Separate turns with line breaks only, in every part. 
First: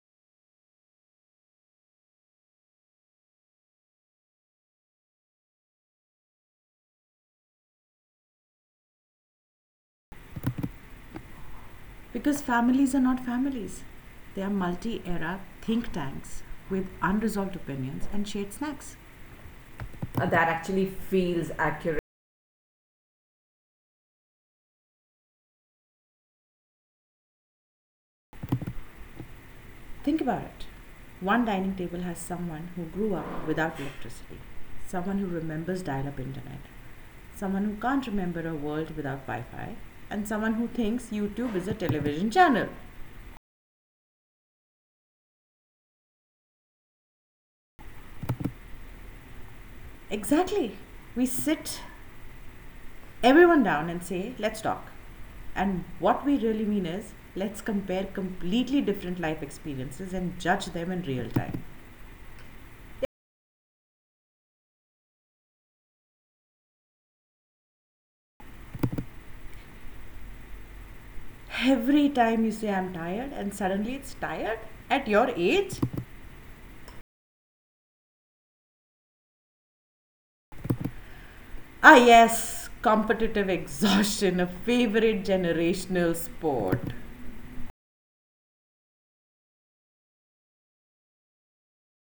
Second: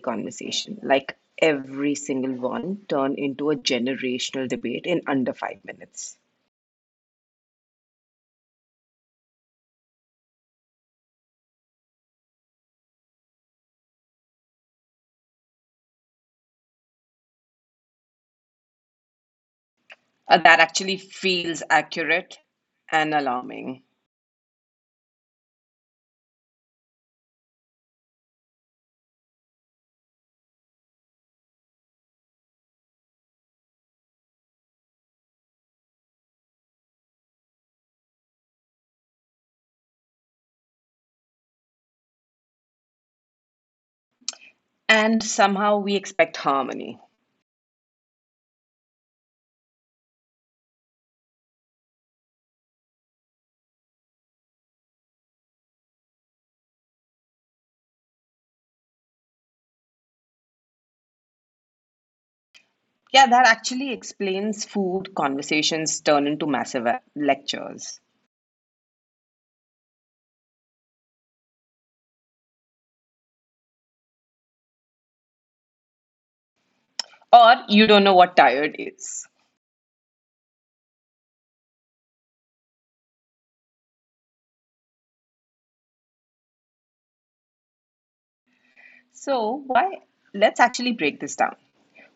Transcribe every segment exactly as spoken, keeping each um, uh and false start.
conversation, like every single one, turn into a generational debate in under five minutes?
Because families are not families. They are multi era think tanks with unresolved opinions and shared snacks. Uh,
Uh,
that
that
actually
actually
feels
feels
accurate.
accurate and alarming.
Think about it. One dining table has someone who grew up without electricity, someone who remembers dial up internet, someone who can't remember a world without Wi Fi, and someone who thinks YouTube is a television channel.
And somehow we expect harmony.
Exactly. We sit everyone down and say, let's talk. And what we really mean is, let's compare completely different life experiences and judge them in real time.
Yeah, that actually explains food conversations turn into massive uh, lectures.
Every time you say, I'm tired, and suddenly it's tired at your age?
Or you don't know what tired is.
Ah, yes, competitive exhaustion, a favorite generational sport.
So, why let's actually break this down.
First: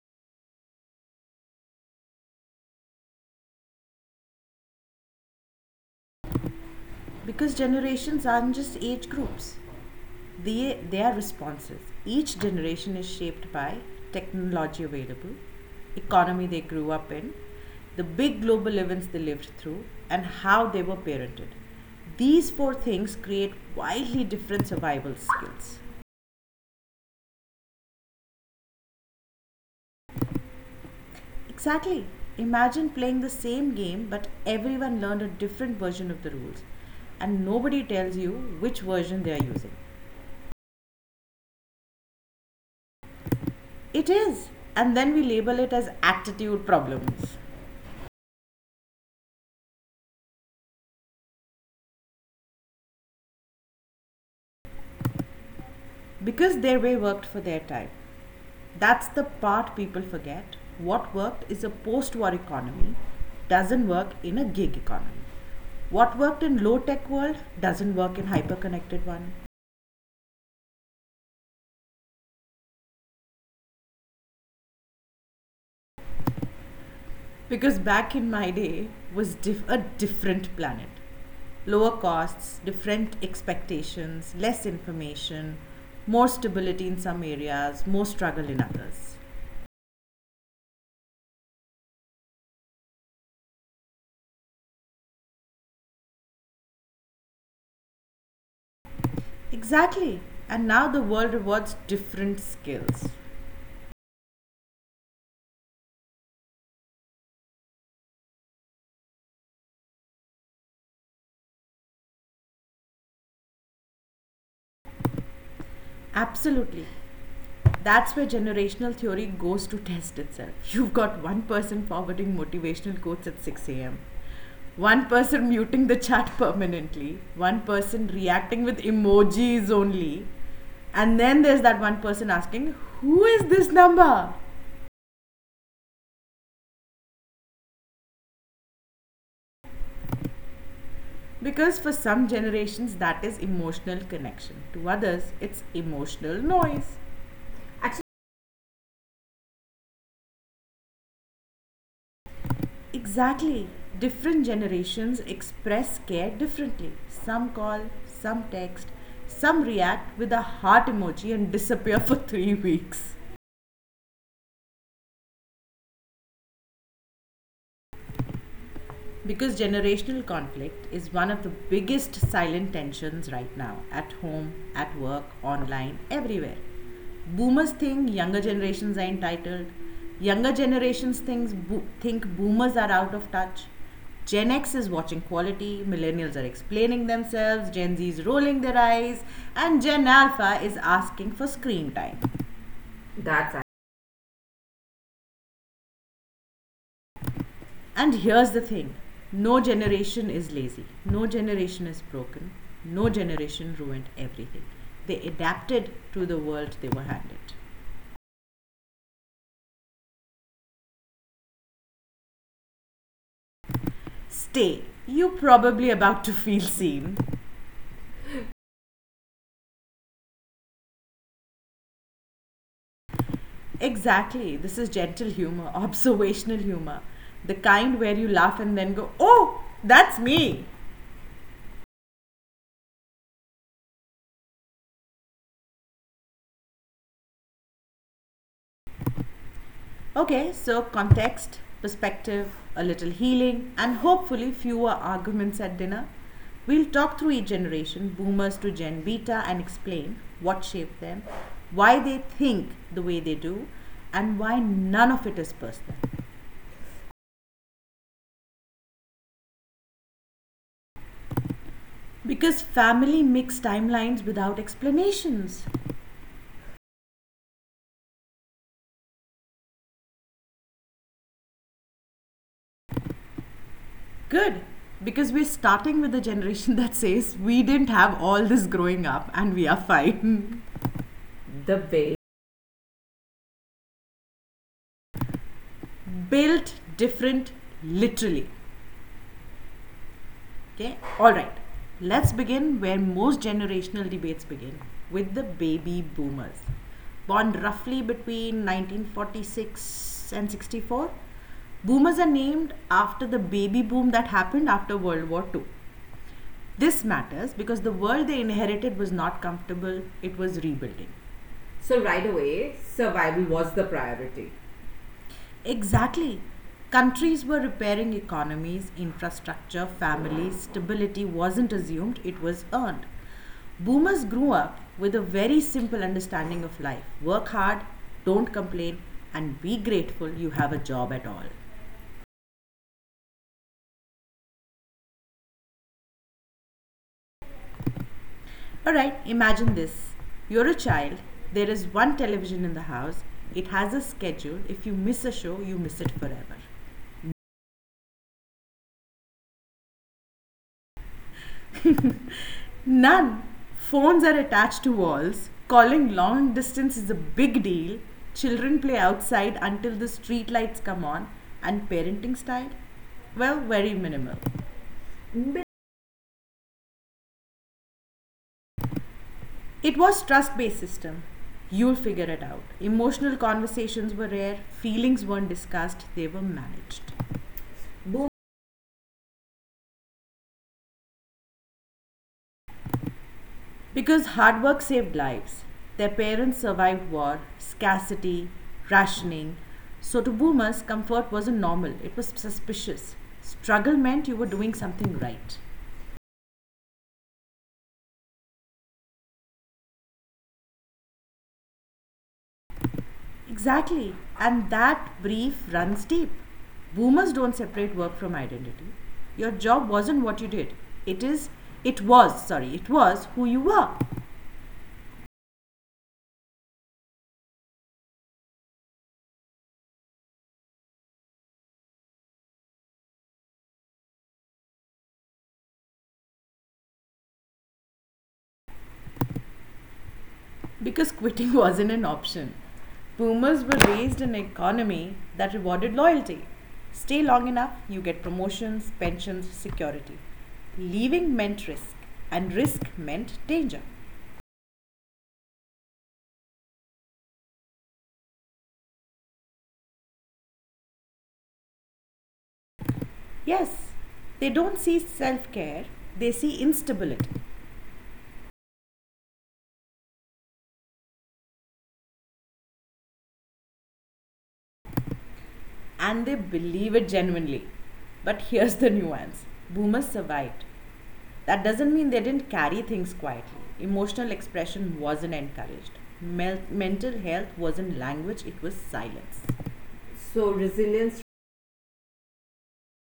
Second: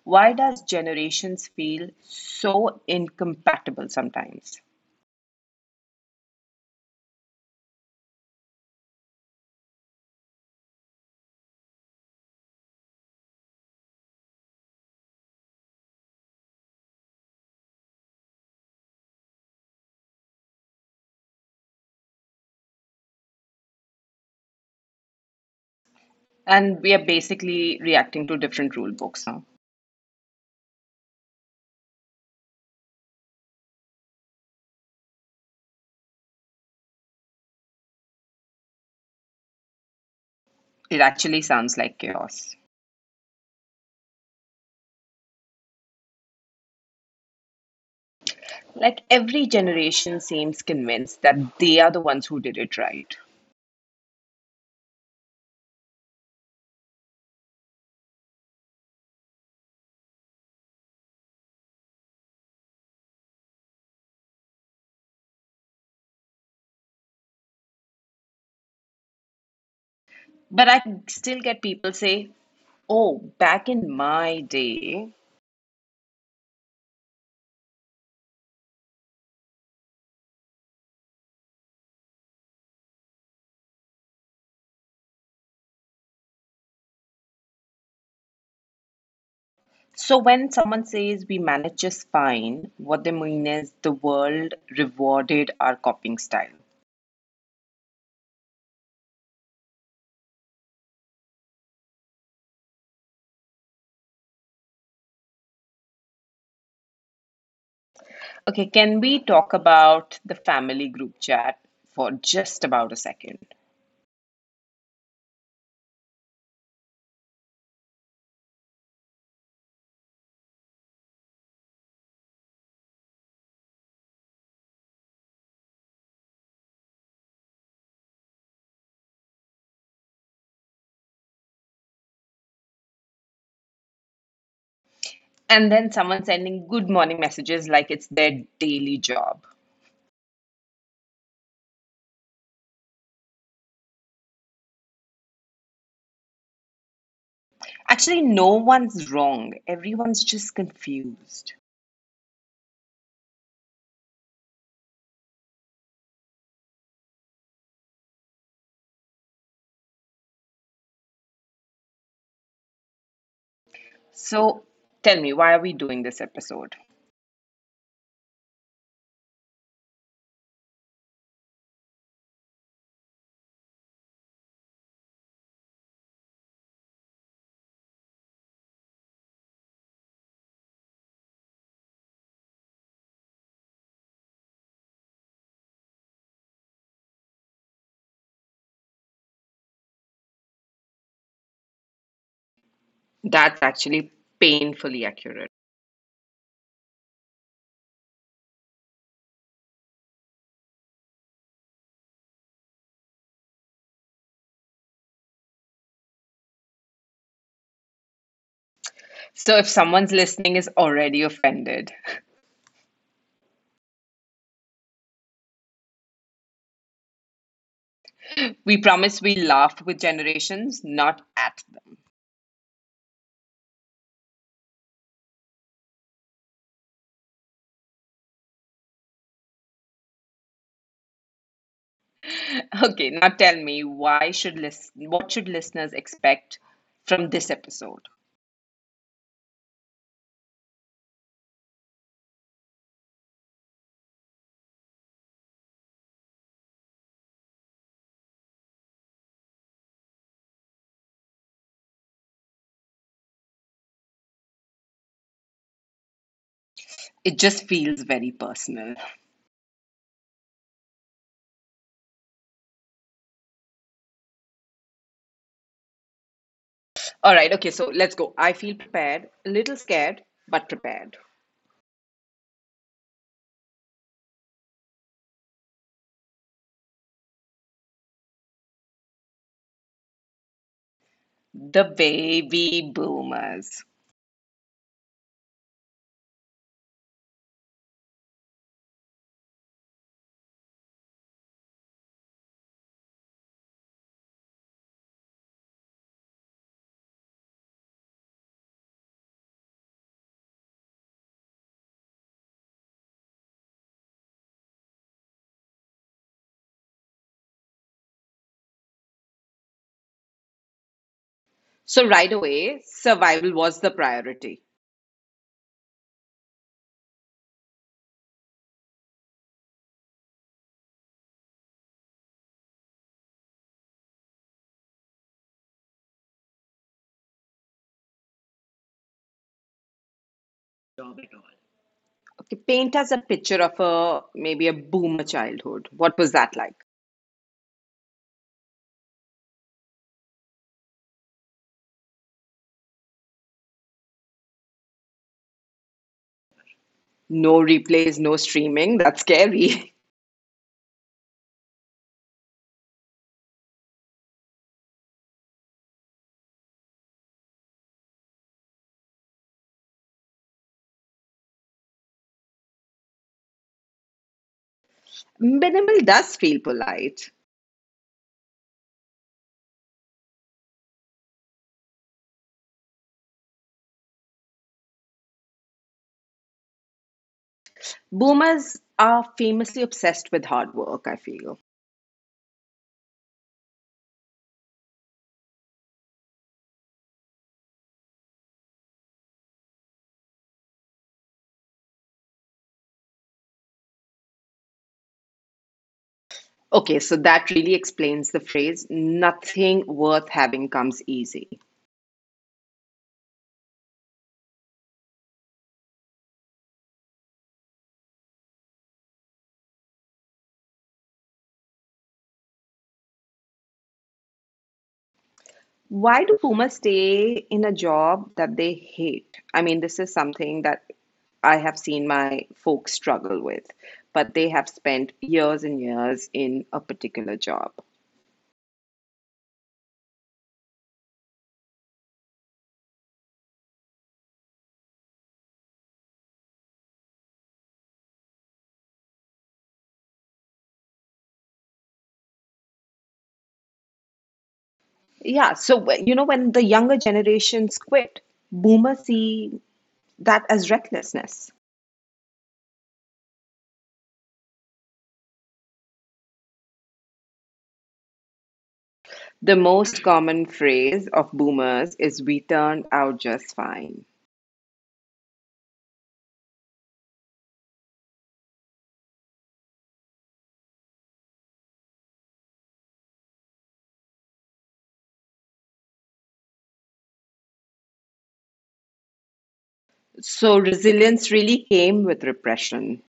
Why does generations feel so incompatible sometimes?
Because generations aren't just age groups, they, their responses. Each generation is shaped by technology available, economy they grew up in, the big global events they lived through, and how they were parented. These four things create wildly different survival skills.
And we are basically reacting to different rule books now.
Exactly. Imagine playing the same game, but everyone learned a different version of the rules, and nobody tells you which version they are using.
It actually sounds like chaos.
It is, and then we label it as attitude problems.
Like every generation seems convinced that they are the ones who did it right.
Because their way worked for their time. That's the part people forget. What worked is a post war economy, doesn't work in a gig economy. What worked in low tech world doesn't work in hyper connected one.
But I still get people say, "Oh, back in my day."
Because back in my day was diff- a different planet. Lower costs, different expectations, less information, more stability in some areas, more struggle in others.
So when someone says we manage just fine, what they mean is the world rewarded our copying style.
Exactly. And now the world rewards different skills.
Okay, can we talk about the family group chat for just about a second?
Absolutely. That's where generational theory goes to test itself. You've got one person forwarding motivational quotes at six a m, one person muting the chat permanently, one person reacting with emojis only, and then there's that one person asking, who is this number?
And then someone sending good morning messages like it's their daily job.
Because for some generations, that is emotional connection. To others, it's emotional noise. At
Actually, no one's wrong. Everyone's just confused.
Exactly. Different generations express care differently. Some call, some text, some react with a heart emoji and disappear for three weeks.
So tell me, why are we doing this episode?
Because generational conflict is one of the biggest silent tensions right now at home, at work, online, everywhere. Boomers think younger generations are entitled. Younger generations thinks bo- think boomers are out of touch. Gen X is watching quality, millennials are explaining themselves, Gen Z is rolling their eyes, and Gen Alpha is asking for screen time. That's
That's actually painfully accurate.
And here's the thing, no generation is lazy, no generation is broken, no generation ruined everything. They adapted to the world they were handed.
So if someone's listening is already offended,
Stay. You're probably about to feel seen.
we promise we laugh with generations, not at them.
Exactly. This is gentle humor, observational humor. The kind where you laugh and then go, oh, that's me.
Okay, now tell me why should list what should listeners expect from this episode?
Okay, so context, perspective, a little healing, and hopefully fewer arguments at dinner. We'll talk through each generation, boomers to Gen Beta, and explain what shaped them, why they think the way they do, and why none of it is personal.
It just feels very personal.
Because family makes timelines without explanations.
All right, okay, so let's go. I feel prepared, a little scared, but prepared.
Good, because we're starting with a generation that says we didn't have all this growing up and we are fine. The
The
way
baby boomers.
Built different, literally. Okay, all right. Let's begin where most generational debates begin with the baby boomers. Born roughly between nineteen forty-six and sixty-four, boomers are named after the baby boom that happened after World War Two. This matters because the world they inherited was not comfortable, it was rebuilding. So
So
right
right
away,
away,
survival
survival
was
was
the
the
priority.
priority.
Exactly. Countries were repairing economies, infrastructure, families, stability wasn't assumed, it was earned. Boomers grew up with a very simple understanding of life work hard, don't complain, and be grateful you have a job at
Okay,
all.
paint us a picture of a maybe a boomer childhood. What was that like?
Alright, imagine this, you're a child, there is one television in the house, it has a schedule. If you miss a show, you miss it forever.
No replays, no streaming. That's scary.
None. Phones are attached to walls. Calling long distance is a big deal. Children play outside until the street lights come on. And parenting style? Well, very minimal.
Minimal does feel polite.
It was trust-based system. You'll figure it out. Emotional conversations were rare. Feelings weren't discussed. They were managed.
Boomers are famously obsessed with hard work, I feel.
Because hard work saved lives. Their parents survived war, scarcity, rationing. So to boomers, comfort wasn't normal, it was suspicious. Struggle meant you were doing something right.
Okay, so that really explains the phrase nothing worth having comes easy.
Exactly, and that brief runs deep. Boomers don't separate work from identity. Your job wasn't what you did. It is, it was, sorry, it was who you were.
Why do boomers stay in a job that they hate? I mean, this is something that I have seen my folks struggle with, but they have spent years and years in a particular job.
Because quitting wasn't an option. Boomers were raised in an economy that rewarded loyalty. Stay long enough, you get promotions, pensions, security. Leaving meant risk, and risk meant danger.
Yeah, so wh- you know, when the younger generations quit, boomers see that as recklessness.
Yes, they don't see self care, they see instability,
The most common phrase of boomers is we turned out just fine.
and they believe it genuinely. But here's the nuance, boomers survived. That doesn't mean they didn't carry things quietly. Emotional expression wasn't encouraged. Mel- mental health wasn't language, it was silence. So
So
resilience.
resilience really came with repression.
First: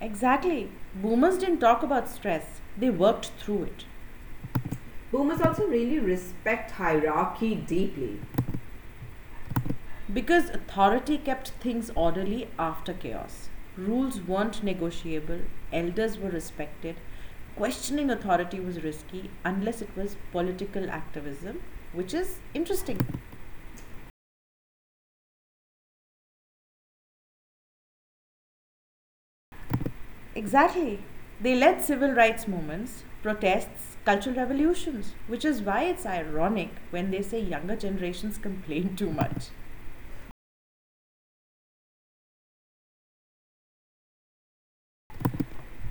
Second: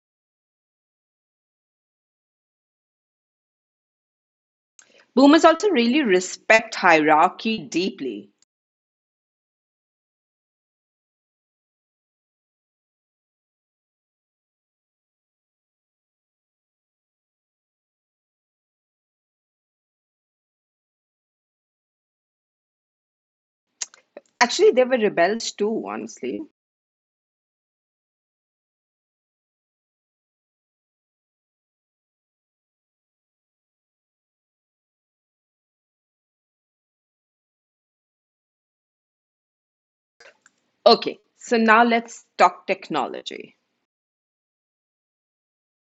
Exactly. Boomers didn't talk about stress, they worked through it. Boomers
Boomers
also
also
really
really
respect
respect
hierarchy
hierarchy
deeply.
deeply.
Because authority kept things orderly after chaos. Rules weren't negotiable, elders were respected, questioning authority was risky unless it was political activism, which is interesting.
Actually, they were rebels too, honestly.
Exactly. They led civil rights movements, protests, cultural revolutions, which is why it's ironic when they say younger generations complain too much.
Okay, so now let's talk technology.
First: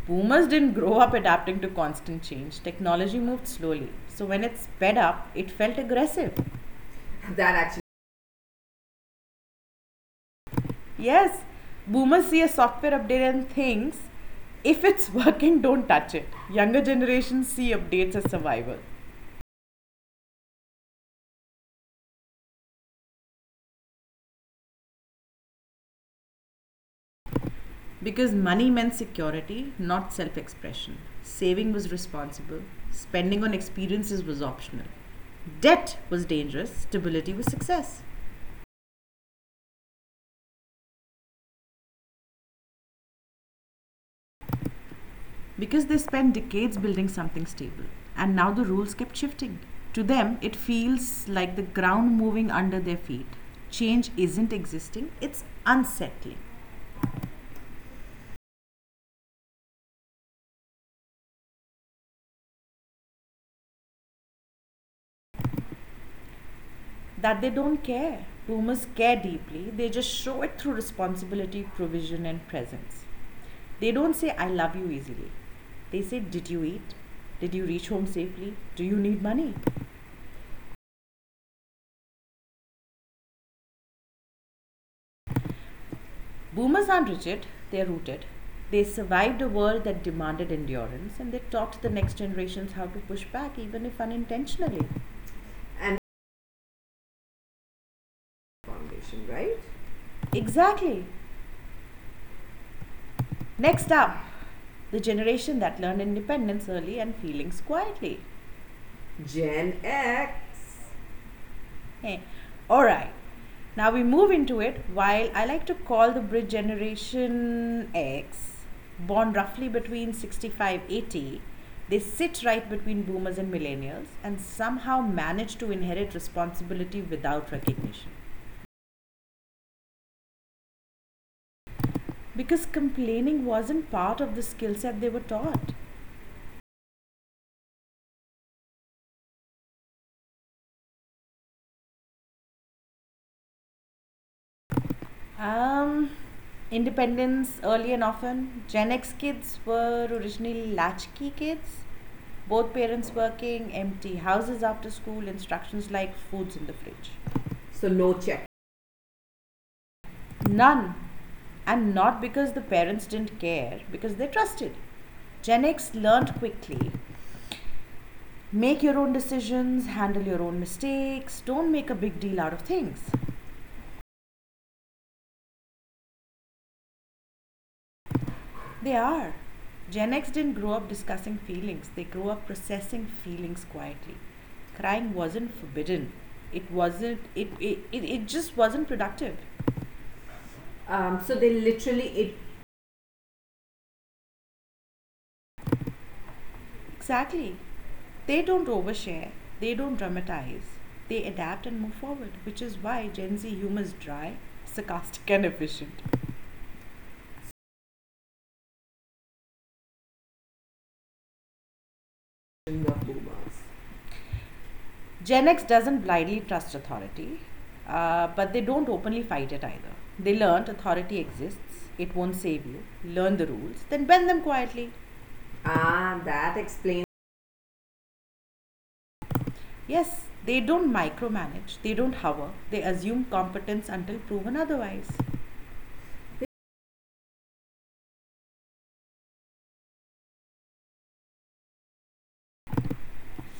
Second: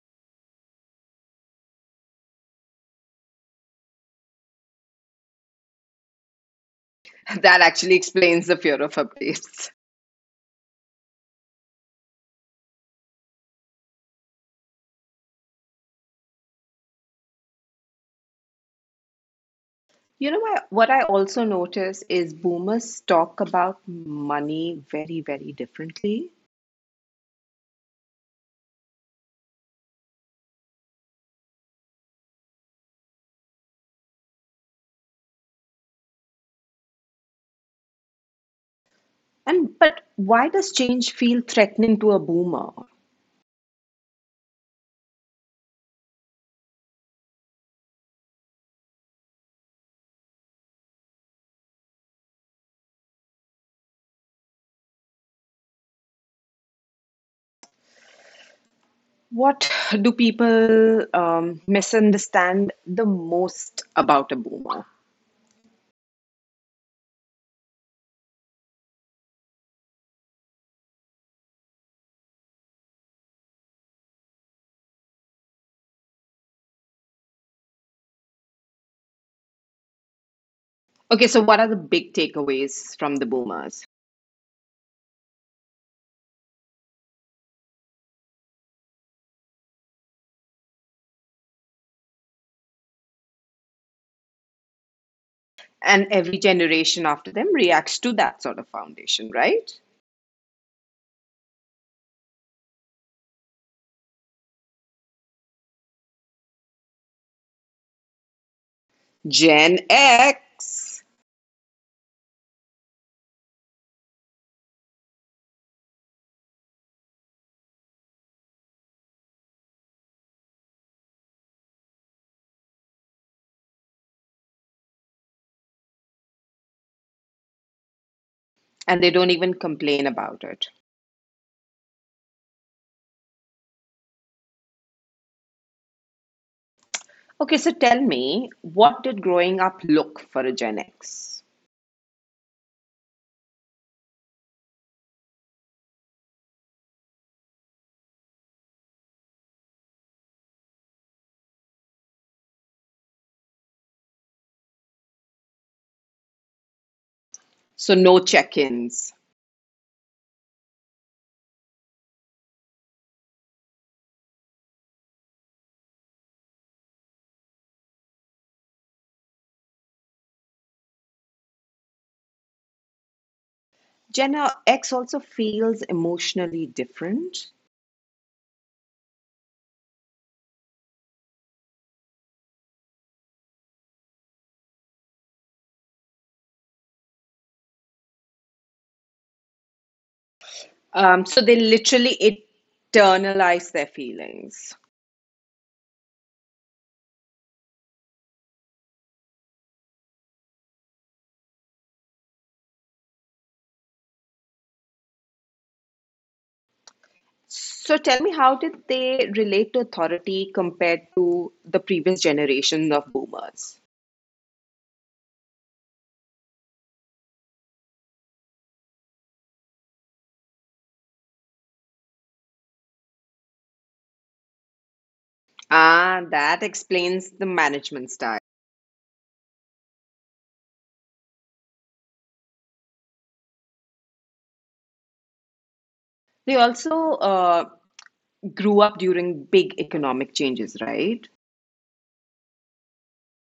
Boomers didn't grow up adapting to constant change. Technology moved slowly. So when it sped up, it felt aggressive. That
That
actually.
actually explains the fear of updates.
Yes, boomers see a software update and thinks, if it's working, don't touch it. Younger generations see updates as survival.
You know what? What I also notice is boomers talk about money very, very differently.
Because money meant security, not self expression. Saving was responsible, spending on experiences was optional. Debt was dangerous, stability was success.
And but why does change feel threatening to a boomer?
Because they spent decades building something stable, and now the rules kept shifting. To them, it feels like the ground moving under their feet. Change isn't existing, it's unsettling.
What do people um, misunderstand the most about a boomer?
That they don't care. Boomers care deeply, they just show it through responsibility, provision, and presence. They don't say, I love you easily. They say, did you eat? Did you reach home safely? Do you need money?
Okay, so what are the big takeaways from the boomers?
Boomers aren't rigid, they're rooted. They survived a world that demanded endurance and they taught the next generations how to push back, even if unintentionally. And
And every generation after them reacts to that sort of
foundation,
foundation,
right?
right?
Exactly. Next up, the generation that learned independence early and feelings quietly. Gen
Gen
X.
X,
Eh, all right. Now we move into it. While I like to call the bridge generation X, born roughly between sixty-five eighty, they sit right between boomers and millennials and somehow manage to inherit responsibility without recognition.
and they don't even complain about it.
Because complaining wasn't part of the skill set they were taught.
Okay, so tell me, what did growing up look for a Gen X?
Um, Independence early and often. Gen X kids were originally latchkey kids. Both parents working, empty houses after school, instructions like foods in the fridge. So
So
no
no
check.
check-ins.
None. And not because the parents didn't care, because they trusted. Gen X learned quickly, make your own decisions, handle your own mistakes, don't make a big deal out of things.
Gen X also feels emotionally different.
They are. Gen X didn't grow up discussing feelings, they grew up processing feelings quietly. Crying wasn't forbidden. It wasn't, it, it, it, it just wasn't productive.
Um,
Um,
so
so they
they
literally
literally
it
internalize their feelings.
Exactly. They don't overshare, they don't dramatize, they adapt and move forward, which is why Gen Z humor is dry, sarcastic, and efficient.
So tell me, how did they relate to authority compared to the previous generation of boomers?
Gen X doesn't blindly trust authority, uh, but they don't openly fight it either. They learned authority exists, it won't save you, learn the rules, then bend them quietly. Ah,
Ah,
that
that
explains.
explains the management style.
Yes, they don't micromanage, they don't hover, they assume competence until proven otherwise.
They also uh, grew up during big economic changes, right?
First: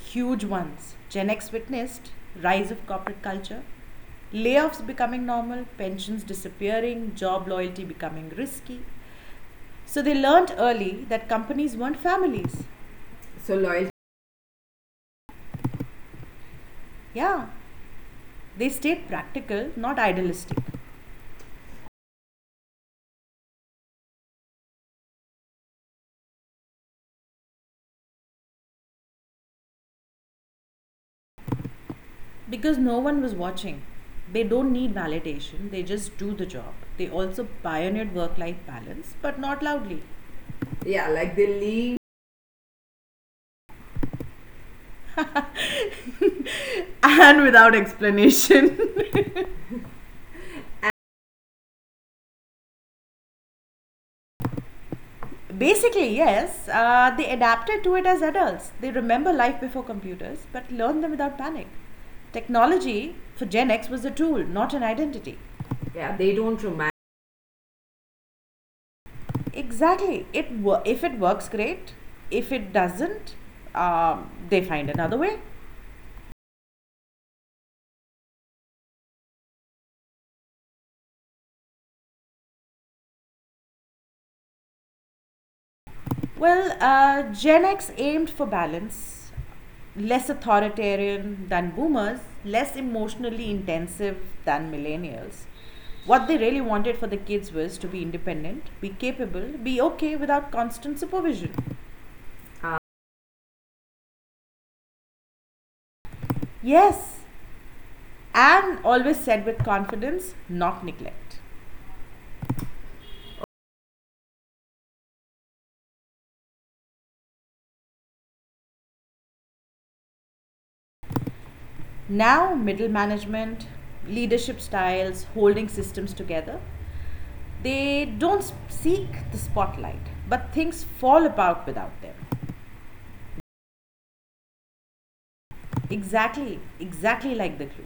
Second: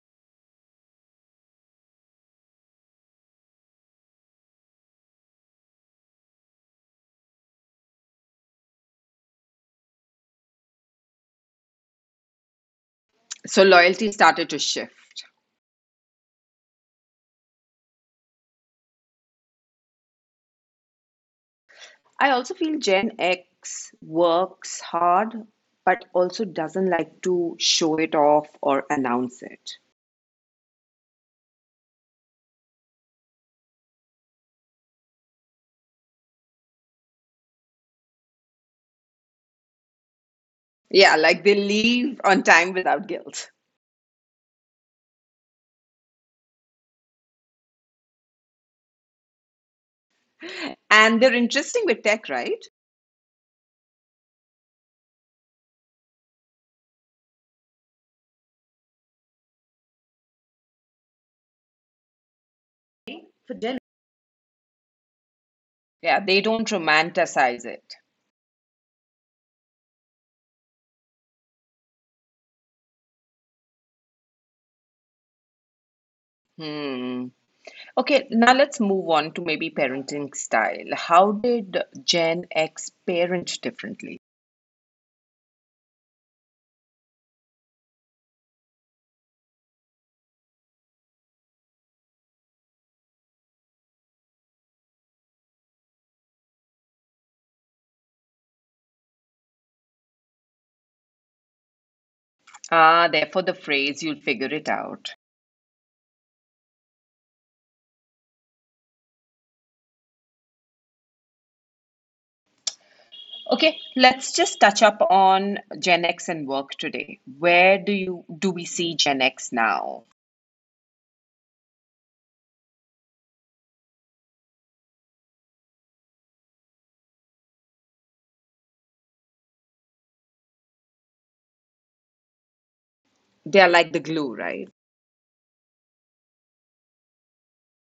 Huge ones. Gen X witnessed rise of corporate culture, layoffs becoming normal, pensions disappearing, job loyalty becoming risky. So they learned early that companies weren't families. So
So
loyalty.
loyalty started to shift.
Yeah, they stayed practical, not idealistic,
I also feel Gen X works hard, but also doesn't like to show it off or announce it.
because no one was watching. They don't need validation, they just do the job. They also pioneered work life balance, but not loudly. Yeah,
Yeah,
like
like
they
they
leave.
leave on time without guilt.
And without explanation.
And they're interesting with tech, right?
Basically, yes. Uh, they adapted to it as adults. They remember life before computers, but learn them without panic. Technology for
For
Gen
dinner.
X was a tool, not an identity. Yeah,
Yeah,
they
they
don't
don't
romanticize.
romanticize it.
Exactly. It wo- if it works, great. If it doesn't, um, they find another way.
Hmm. Okay, now let's move on to maybe parenting style. How did Gen X parent differently?
Well, uh, Gen X aimed for balance, less authoritarian than boomers, less emotionally intensive than millennials. What they really wanted for the kids was to be independent, be capable, be okay without constant supervision. Ah.
Ah, therefore the phrase, you'll figure it out.
Yes, and always said with confidence, not neglect.
Okay, let's just touch up on Gen X and work today. Where do you do we see Gen X now?
Now, middle management, leadership styles, holding systems together, they don't seek the spotlight, but things fall apart without them.
They're like the glue, right?
Exactly, exactly like the glue.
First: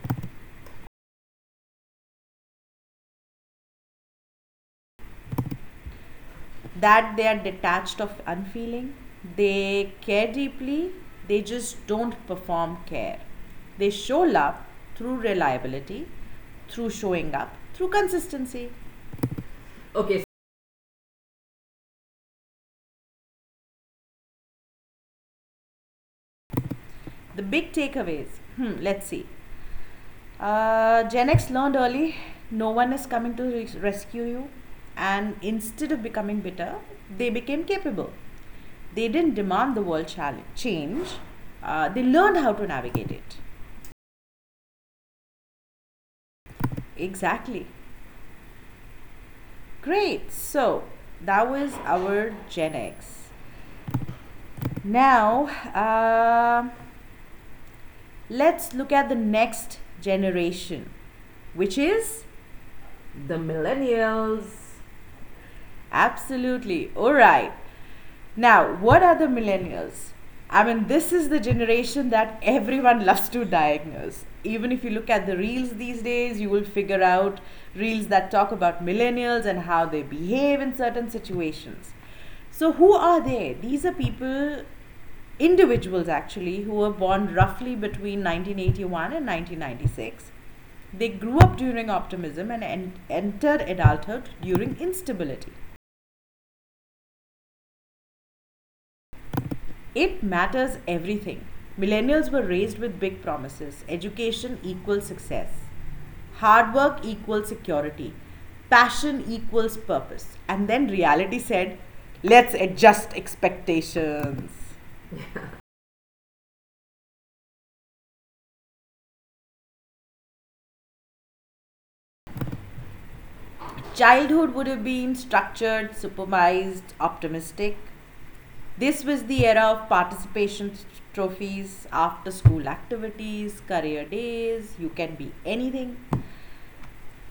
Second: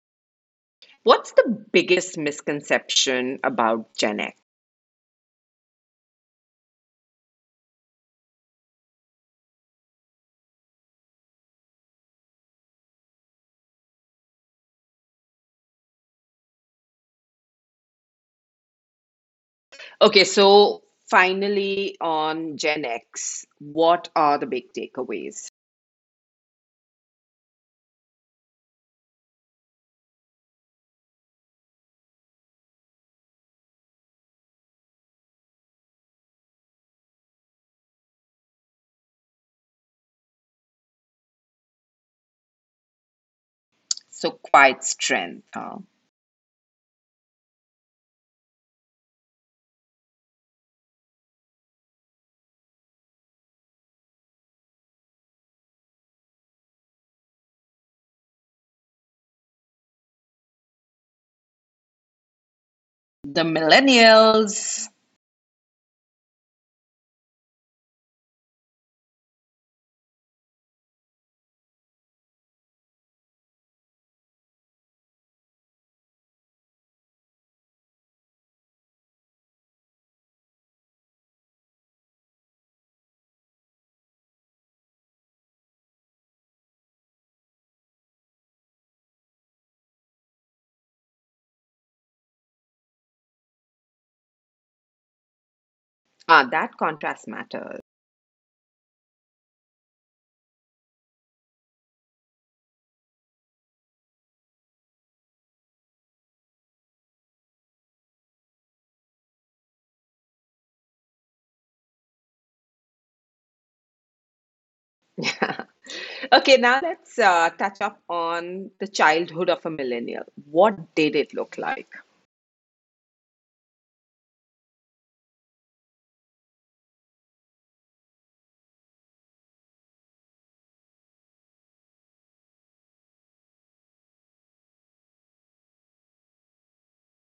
What's the biggest misconception about Gen X?
That they are detached of unfeeling, they care deeply, they just don't perform care, they show love through reliability, through showing up, through consistency. Okay,
Okay, so finally on Gen X, what are the big takeaways?
the big takeaways, hmm, let's see. Uh, gen x learned early, no one is coming to res- rescue you, and instead of becoming bitter they became capable. They didn't demand the world challenge change, uh, they learned how to navigate it.
So, quiet strength, huh?
Exactly. Great. So that was our Gen X. Now, uh, let's look at the next generation, which is the
The
millennials.
millennials.
Absolutely, all right. Now, what are the millennials? I mean, this is the generation that everyone loves to diagnose. Even if you look at the reels these days, you will figure out reels that talk about millennials and how they behave in certain situations. So, who are they? These are people, individuals actually, who were born roughly between nineteen eighty-one and nineteen ninety-six. They grew up during optimism and en- entered adulthood during instability.
Ah, that contrast matters.
It matters everything. Millennials were raised with big promises: education equals success, hard work equals security, passion equals purpose. And then reality said, let's adjust expectations.
Okay, now let's uh, touch up on the childhood of a millennial. What did it look like?
Childhood would have been structured, supervised, optimistic. This was the era of participation trophies, after school activities, career days, you can be anything.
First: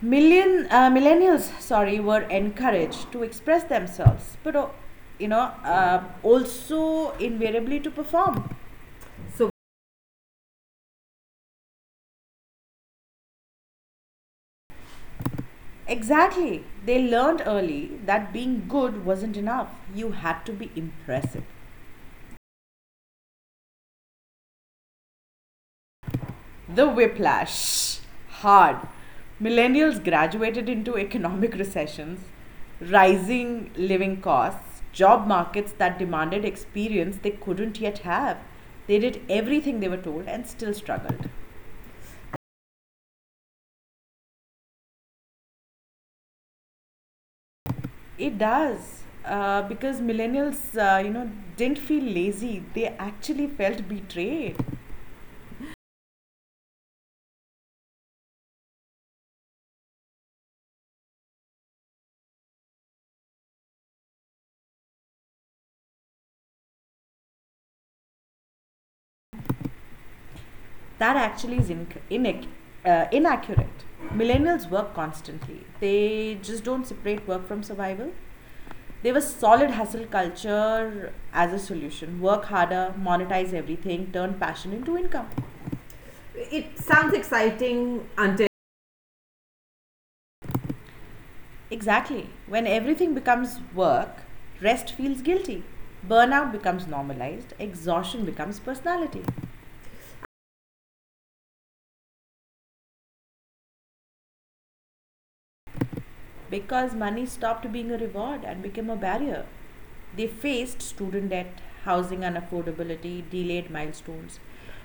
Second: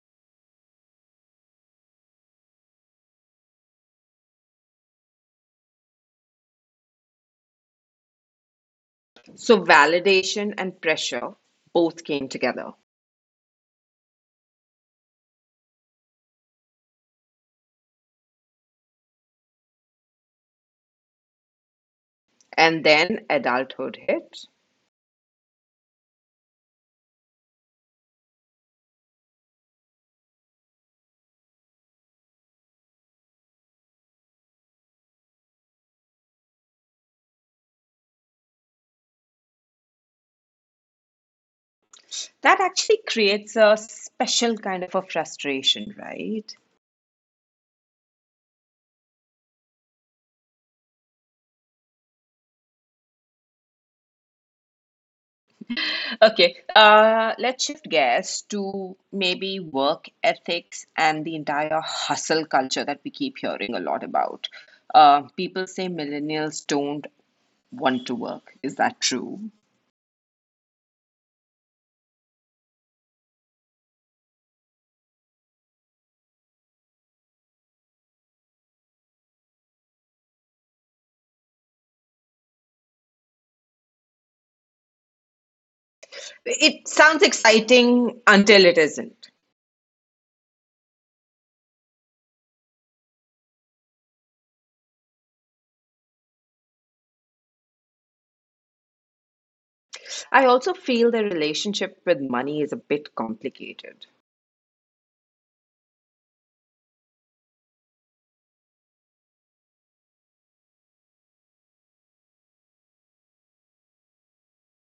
Million uh, millennials sorry were encouraged to express themselves, but uh, you know uh, also invariably to perform. So,
So, validation and pressure both came together.
exactly, they learned early that being good wasn't enough, you had to be impressive.
And then adulthood hit.
The whiplash hard, millennials graduated into economic recessions, rising living costs, job markets that demanded experience they couldn't yet have. They did everything they were told and still struggled.
That actually creates a special kind of a frustration, right?
It does. Uh, because millennials, uh, you know, didn't feel lazy. They actually felt betrayed.
Okay, uh, let's shift gears to maybe work ethics and the entire hustle culture that we keep hearing a lot about. Uh, people say millennials don't want to work. Is that true?
That actually is inc- inac- uh, inaccurate. Millennials work constantly. They just don't separate work from survival. They were solid hustle culture as a solution. Work harder, monetize everything, turn passion into income. It
It
sounds
sounds
exciting
exciting
until.
until it isn't.
Exactly. When everything becomes work, rest feels guilty. Burnout becomes normalized. Exhaustion becomes personality.
I also feel the relationship with money is a bit complicated,
Because money stopped being a reward and became a barrier. They faced student debt, housing unaffordability, delayed milestones.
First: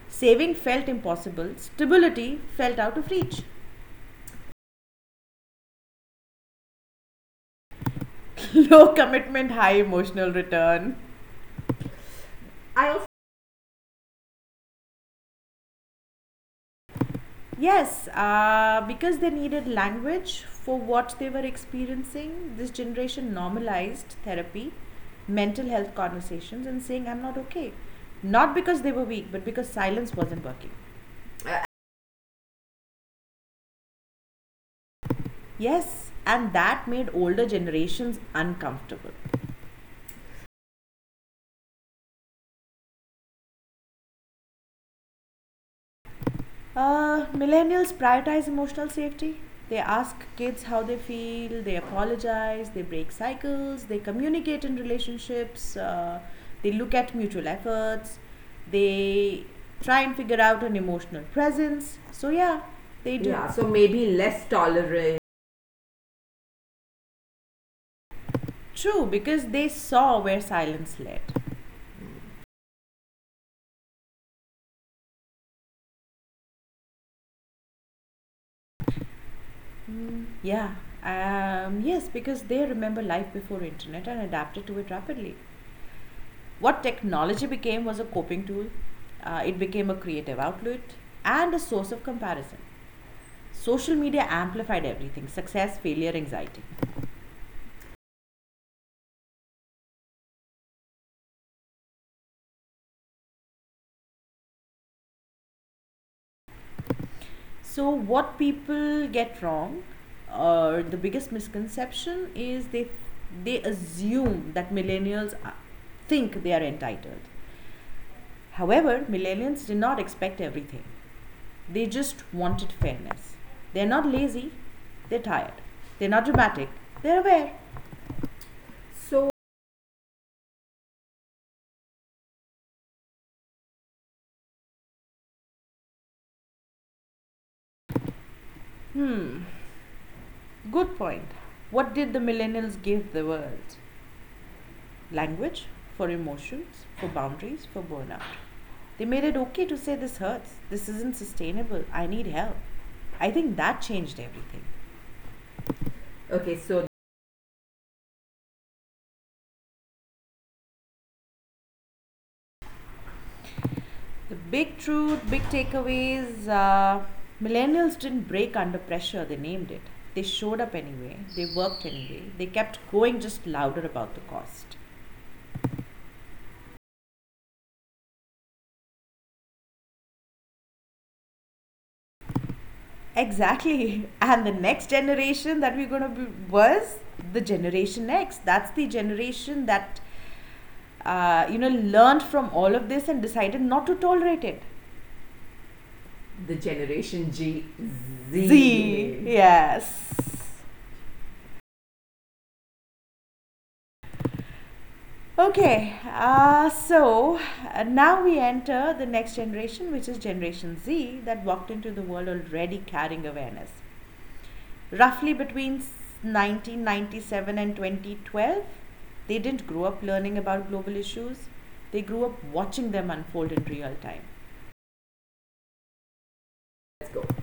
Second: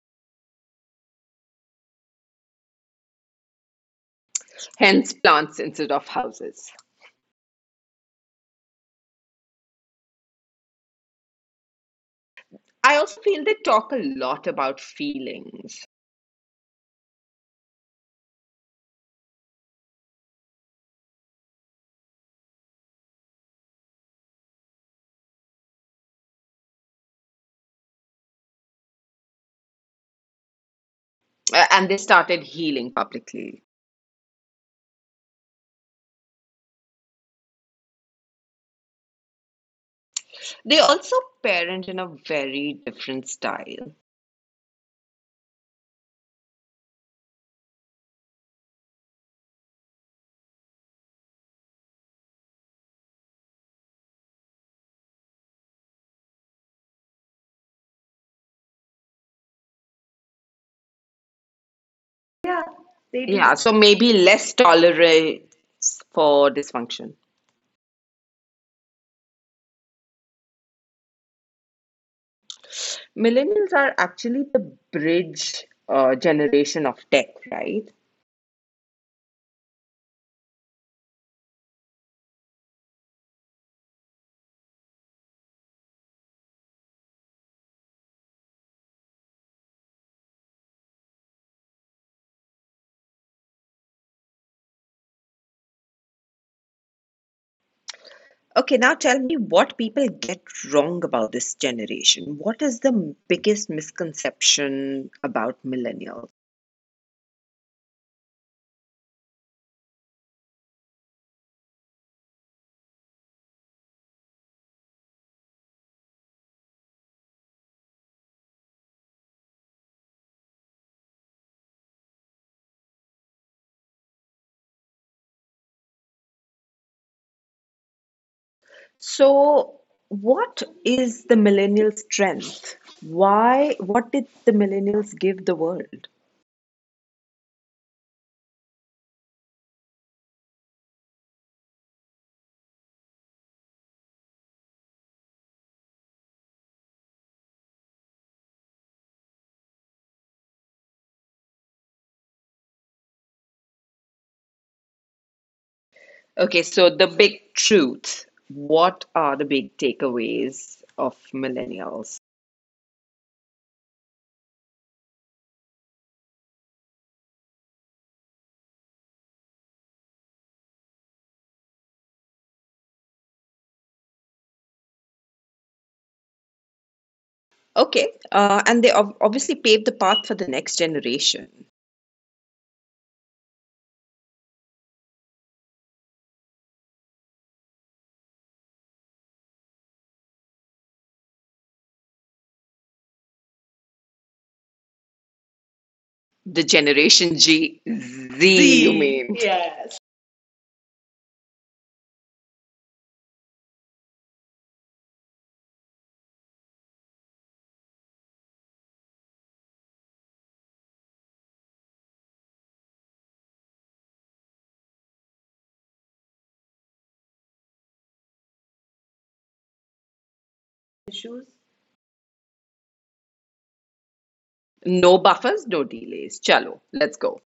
Saving felt impossible, stability felt out of reach.
hence plants instead of houses.
Low commitment, high emotional return.
I
I.
also feel they talk a lot about feelings,
Yes, uh, because they needed language for what they were experiencing, this generation normalized therapy, mental health conversations, and saying, I'm not okay. Not because they were weak, but because silence wasn't working.
uh,
Uh,
and they started healing publicly.
Yes, and that made older generations uncomfortable.
They also parent in a very different style.
Uh, millennials prioritize emotional safety. They ask kids how they feel, they apologize, they break cycles, they communicate in relationships, uh, they look at mutual efforts, they try and figure out an emotional presence. So, yeah, they
They
do.
do. Yeah,
Yeah, so
so
maybe
maybe
less
less
tolerant.
tolerance for dysfunction.
True, because they saw where silence led.
Millennials are actually the bridge uh, generation of tech, right?
Yeah. Um, yes, because they remember life before internet and adapted to it rapidly. What technology became was a coping tool, uh, it became a creative outlet and a source of comparison. Social media amplified everything: success, failure, anxiety.
Okay, now tell me what people get wrong about this generation. What is the biggest misconception about millennials?
So, what people get wrong, or uh, the biggest misconception, is they, they assume that millennials are- think they are entitled. However, millennials did not expect everything, they just wanted fairness. They're not lazy, they're tired. They're not dramatic, they're aware. So
So, what is the millennial strength? Why, what did the millennials give the world?
good point. What did the millennials give the world? Language for emotions, for boundaries, for burnout. They made it okay to say this hurts, this isn't sustainable, I need help. I think that changed everything. Okay,
Okay,
so
so the big truth. What are the big takeaways of millennials?
the big truth, big takeaways, uh, millennials didn't break under pressure, they named it. They showed up anyway, they worked anyway, they kept going, just louder about the cost.
Okay, uh, and they ob- obviously paved the path for the next generation.
Exactly. And the next generation that we're going to be was the generation X. That's the generation that, uh, you know, learned from all of this and decided not to tolerate it. The
The Generation
Generation G
G
Z.
Z, you
Z.
mean? Yeah.
Yes. Okay. Uh, so uh, now we enter the next generation, which is Generation Z, that walked into the world already carrying awareness. Roughly between nineteen ninety-seven and twenty twelve, they didn't grow up learning about global
Issues.
issues, they grew up watching them unfold in real time.
No buffers, no delays. Chalo, let's go.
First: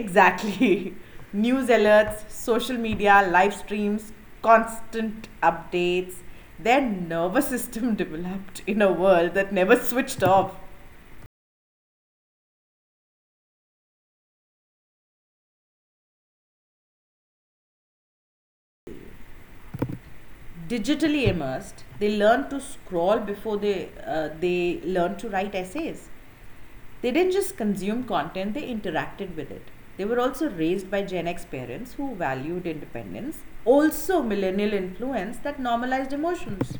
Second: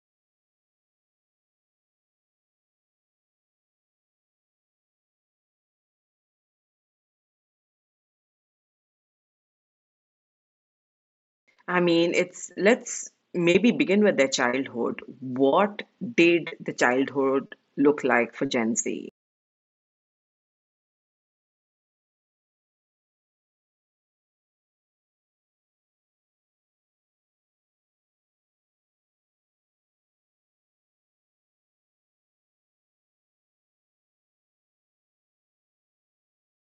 Exactly. News alerts, social media, live streams, constant updates. Their nervous system developed in a world that never switched off.
I mean, it's let's maybe begin with their childhood. What did the childhood look like for Gen Z?
Digitally immersed, they learn to scroll before they uh, they learn to write essays. They didn't just consume content, they interacted with it. They were also raised by Gen X parents who valued independence, also millennial influence that normalized emotions.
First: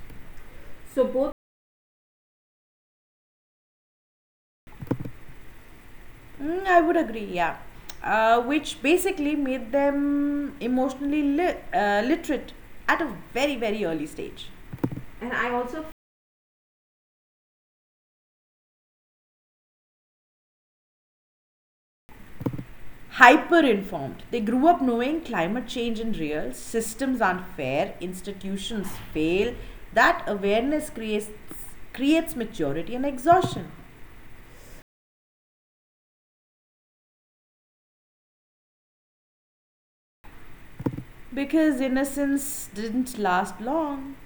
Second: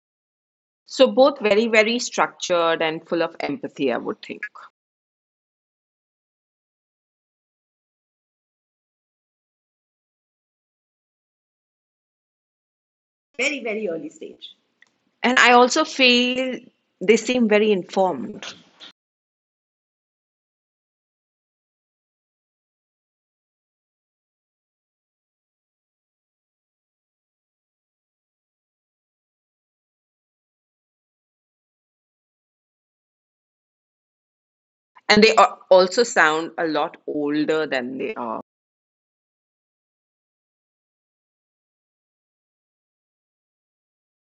So
So,
both.
both very, very structured and full of empathy, I would think.
Mm, I would agree, yeah. Uh, which basically made them emotionally li- uh, literate at a very,
Very,
very
very
early
early
stage.
stage.
And
And
I
I
also
also feel they seem very informed.
hyper informed. They grew up knowing climate change is real, systems aren't fair, institutions fail. That awareness creates creates maturity and exhaustion
And they a- also sound a lot older than they are.
because innocence didn't last long.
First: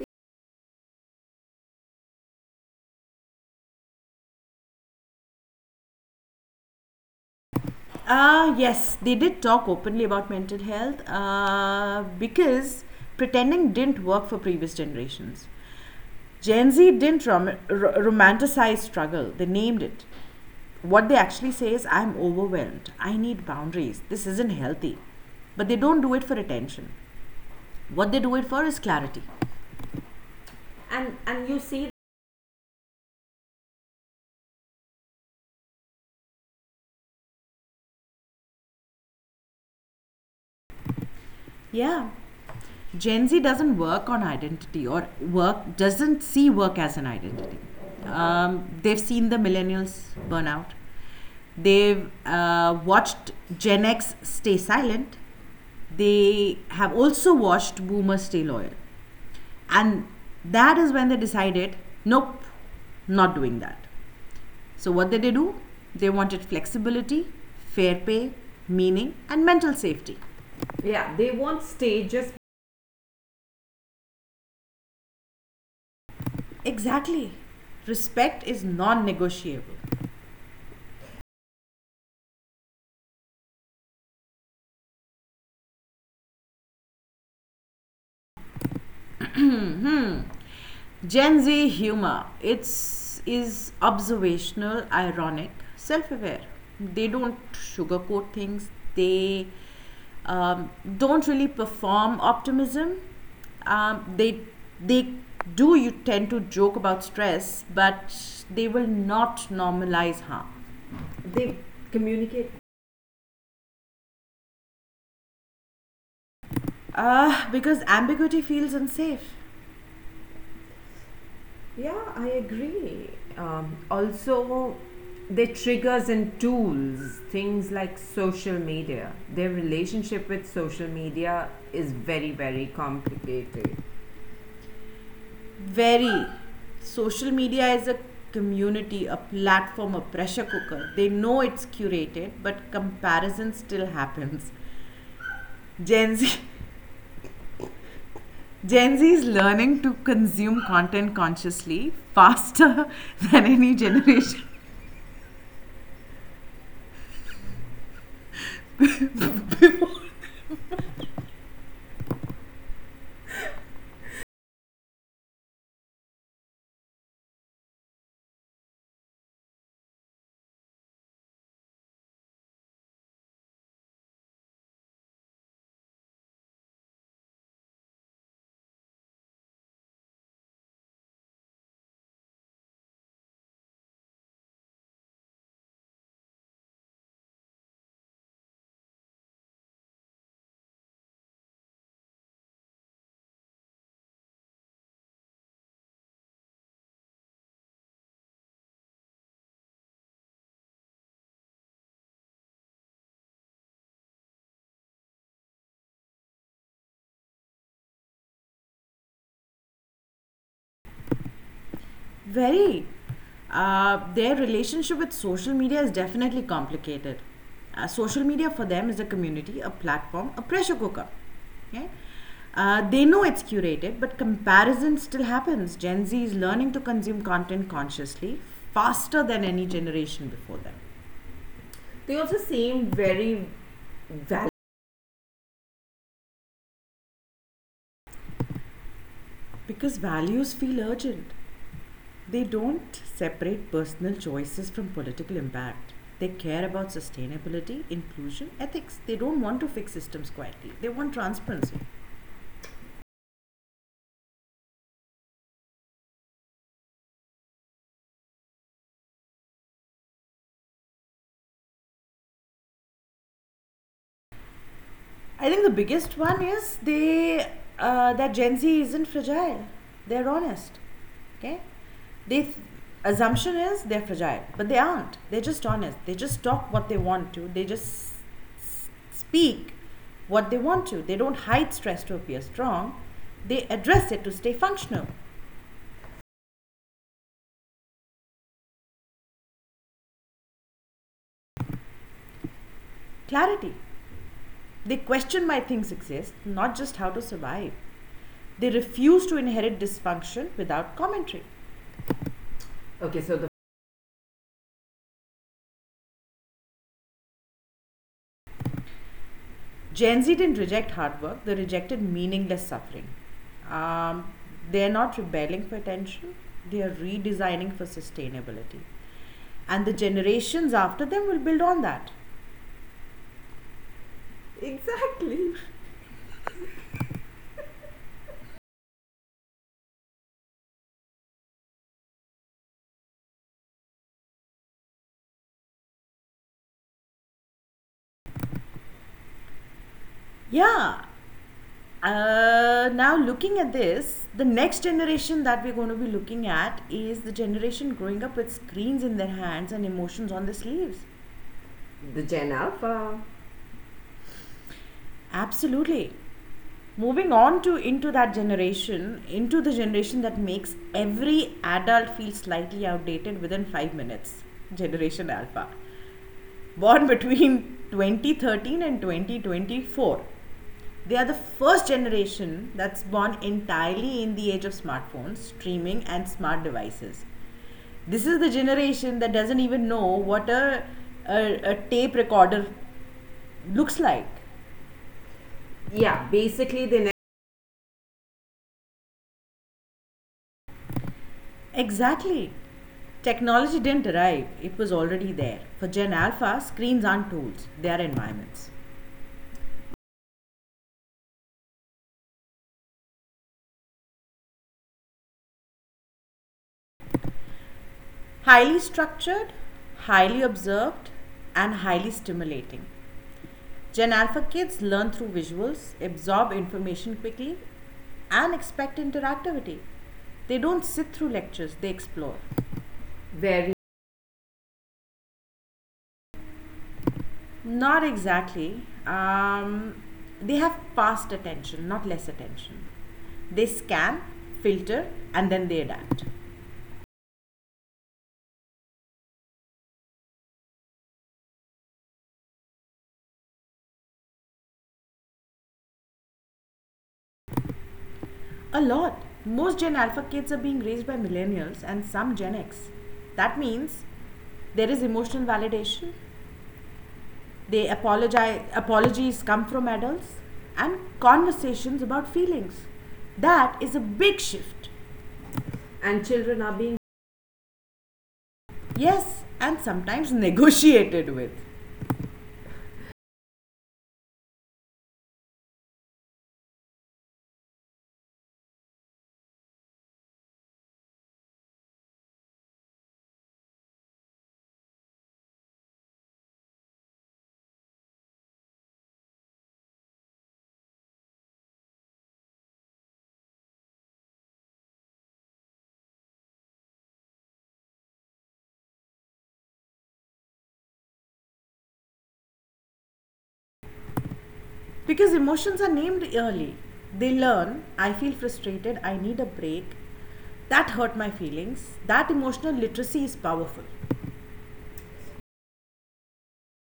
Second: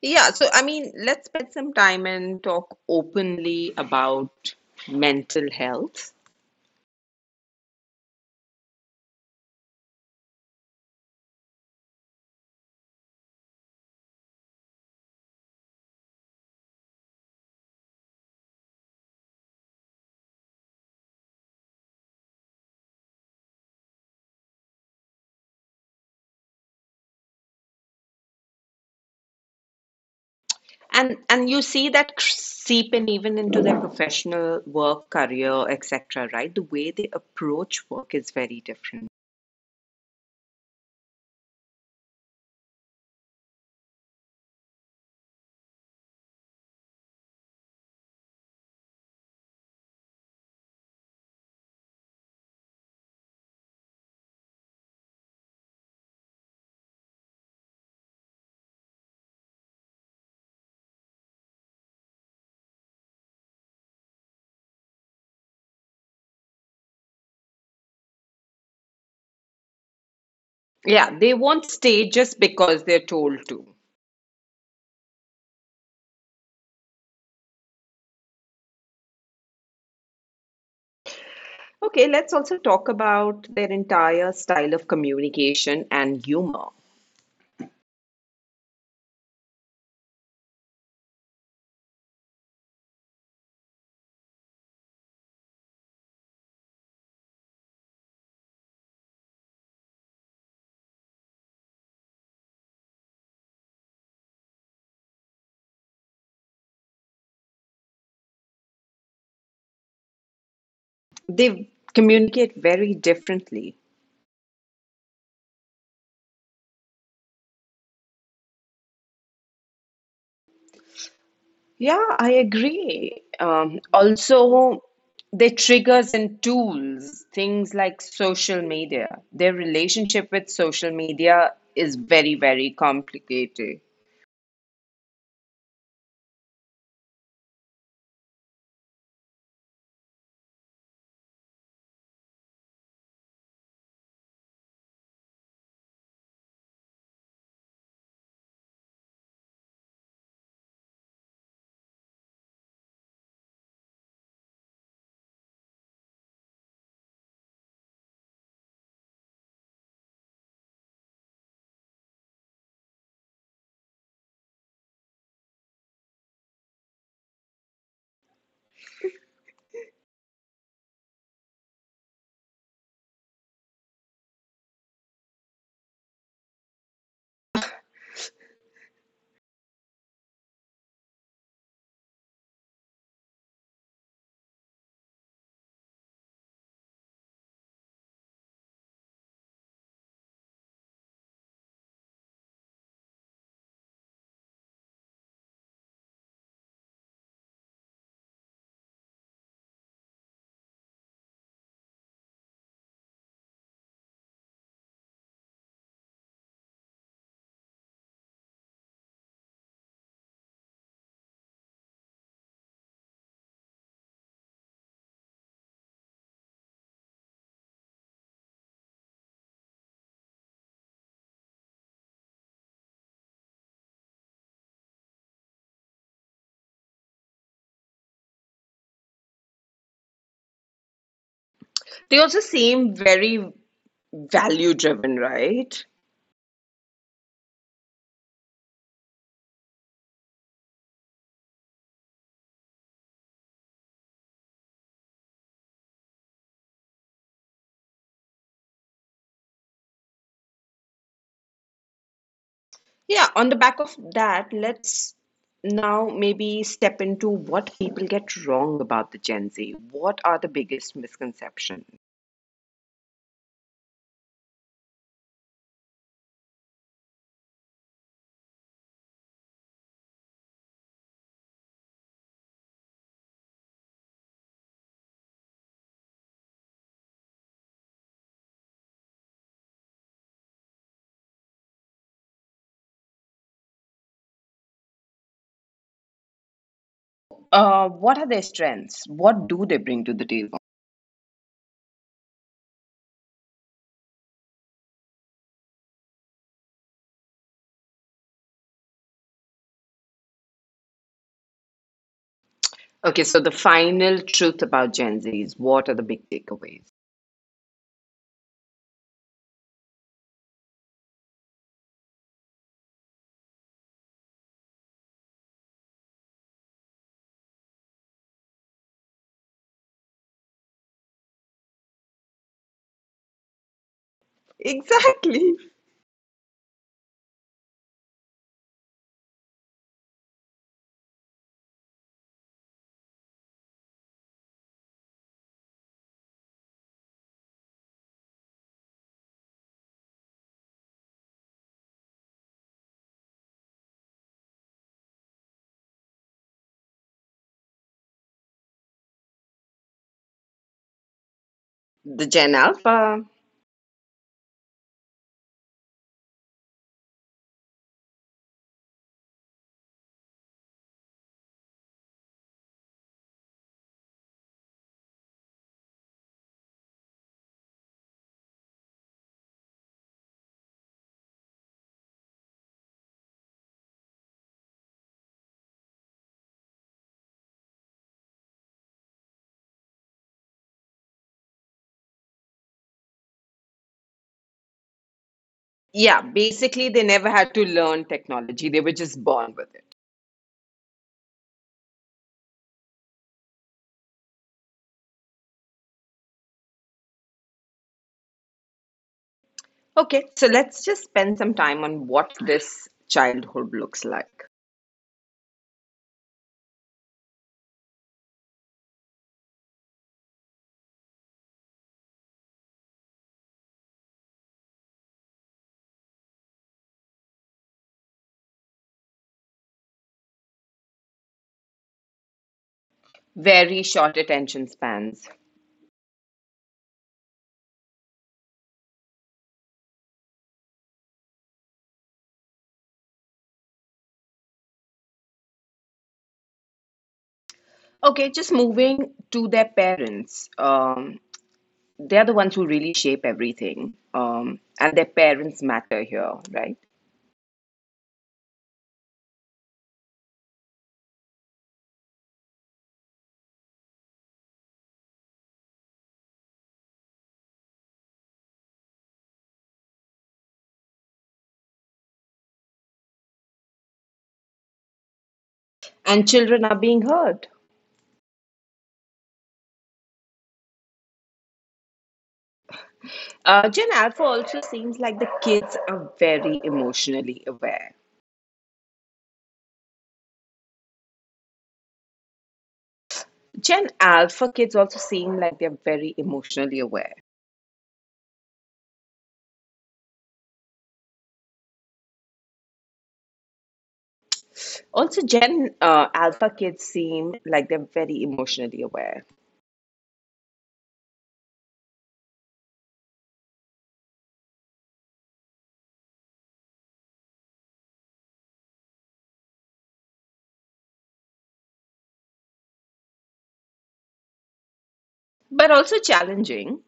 Yeah, so I mean, let's spend some time and talk openly about mental health.
Ah, yes, they did talk openly about mental health uh, because pretending didn't work for previous generations. Gen Z didn't rom- r- romanticize struggle, they named it. What they actually say is, I'm overwhelmed, I need boundaries, this isn't healthy. But they don't do it for attention. What they do it for is clarity. and
And and
and you
you
see.
see that seep seeping even into their professional work, career, et cetera, right? The way they approach work is very different.
Yeah, Gen Z doesn't work on identity or work doesn't see work as an identity. Um, they've seen the millennials burn out. They've uh, watched Gen X stay silent. They have also watched Boomers stay loyal, and that is when they decided, nope, not doing that. So what did they do? They wanted flexibility, fair pay, meaning, and mental safety. Yeah,
Yeah,
they
they
want
won't stay
stages.
just because they're told to.
Exactly. Respect is non-negotiable.
Okay, let's also talk about their entire style of communication and humor.
Hmm. Gen Z humor. It's is observational, ironic, self-aware. They don't sugarcoat things. They um, don't really perform optimism. Um, they they Do you tend to joke about stress, but they will not normalize harm. They
They
communicate.
communicate very differently.
Uh, because ambiguity feels unsafe. Yeah,
Yeah,
I
I
agree.
agree.
Um,
Um,
also,
also,
their
their
triggers
triggers
and
and
tools,
tools,
things
things
like
like
social
social
media,
media,
their
their
relationship
relationship with
with social
social
media
media
is
is
very,
very,
very
very
complicated.
complicated.
Very. Social media is a community, a platform, a pressure cooker. They know it's curated, but comparison still happens. Gen Z. Gen Z is learning to consume content consciously faster than any generation. Very. Uh, their relationship with social media is definitely complicated. Uh, social media for them is a community, a platform, a pressure cooker. Okay? Uh, they know it's curated, but comparison still happens. Gen Z is learning to consume content consciously faster than any generation before them.
They
They
also
also
seem
seem
very
very valid,
value driven, right?
because values feel urgent. They don't separate personal choices from political impact. They care about sustainability, inclusion, ethics. They don't want to fix systems quietly. They want transparency.
Yeah, on the back of that, let's now maybe step into what people get wrong about the Gen Z. What are the biggest misconceptions?
I think the biggest one is they uh, that Gen Z isn't fragile. They're honest. Okay, they th- assumption is they're fragile, but they aren't. They're just honest. They just talk what they want to. They just s- speak what they want to. They don't hide stress to appear strong. They address it to stay functional.
Uh, what are their strengths? What do they bring to the table?
Clarity. They question why things exist, not just how to survive. They refuse to inherit dysfunction without commentary. Okay,
Okay,
so
so
the
the final truth about Gen Z is what are the big takeaways?
Gen Z didn't reject hard work, they rejected meaningless suffering. Um, they're not rebelling for attention, they are redesigning for sustainability. And the generations after them will build on that.
Exactly.
Exactly. Yeah. Uh, now, looking at this, the next generation that we're going to be looking at is the generation growing up with screens in their hands and emotions on their sleeves. The
The
Gen
Gen
Alpha.
Alpha.
Absolutely. Moving on to into that generation, into the generation that makes every adult feel slightly outdated within five minutes. Generation Alpha. Born between twenty thirteen and twenty twenty-four. They are the first generation that's born entirely in the age of smartphones, streaming, and smart devices. This is the generation that doesn't even know what a, a, a tape recorder looks like.
Yeah,
Yeah, basically
basically, they
they ne-.
never had to learn technology, they were just born with it.
Exactly. Technology didn't arrive, it was already there. For Gen Alpha, screens aren't tools, they are environments.
Okay, so let's just spend some time on what this childhood looks like.
Highly structured, highly observed, and highly stimulating. Gen Alpha kids learn through visuals, absorb information quickly, and expect interactivity. They don't sit through lectures, they explore. Very.
Very short attention spans.
Not exactly. Um, they have past attention, not less attention. They scan, filter, and then they adapt.
Okay, just moving to their parents. Um, they're the ones who really shape everything, um, and their parents matter here, right?
A lot. Most Gen Alpha kids are being raised by millennials and some Gen X. That means there is emotional validation, they apologize, apologies come from adults and conversations about feelings. That is a big shift. And
And
children
children
are
are
being.
being heard.
Yes, and sometimes negotiated with.
Uh, Gen Alpha also seems like the kids are very emotionally aware. Gen Alpha kids also seem like they're very emotionally aware. Also, Gen uh, Alpha kids seem like they're very emotionally aware,
Because emotions are named early. They learn, I feel frustrated, I need a break, that hurt my feelings. That emotional literacy is powerful
but also challenging.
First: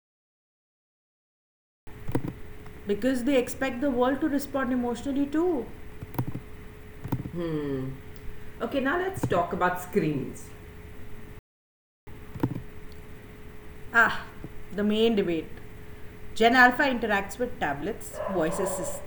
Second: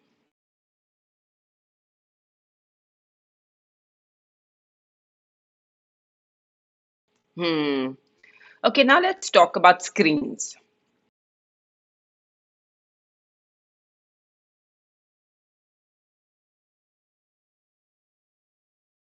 because they expect the world to respond emotionally too.
Hmm.
Okay,
Okay,
now
now
let's
let's
talk
talk
about
about
screens.
screens.
Ah, the main debate. Gen Alpha interacts with tablets, voice assist.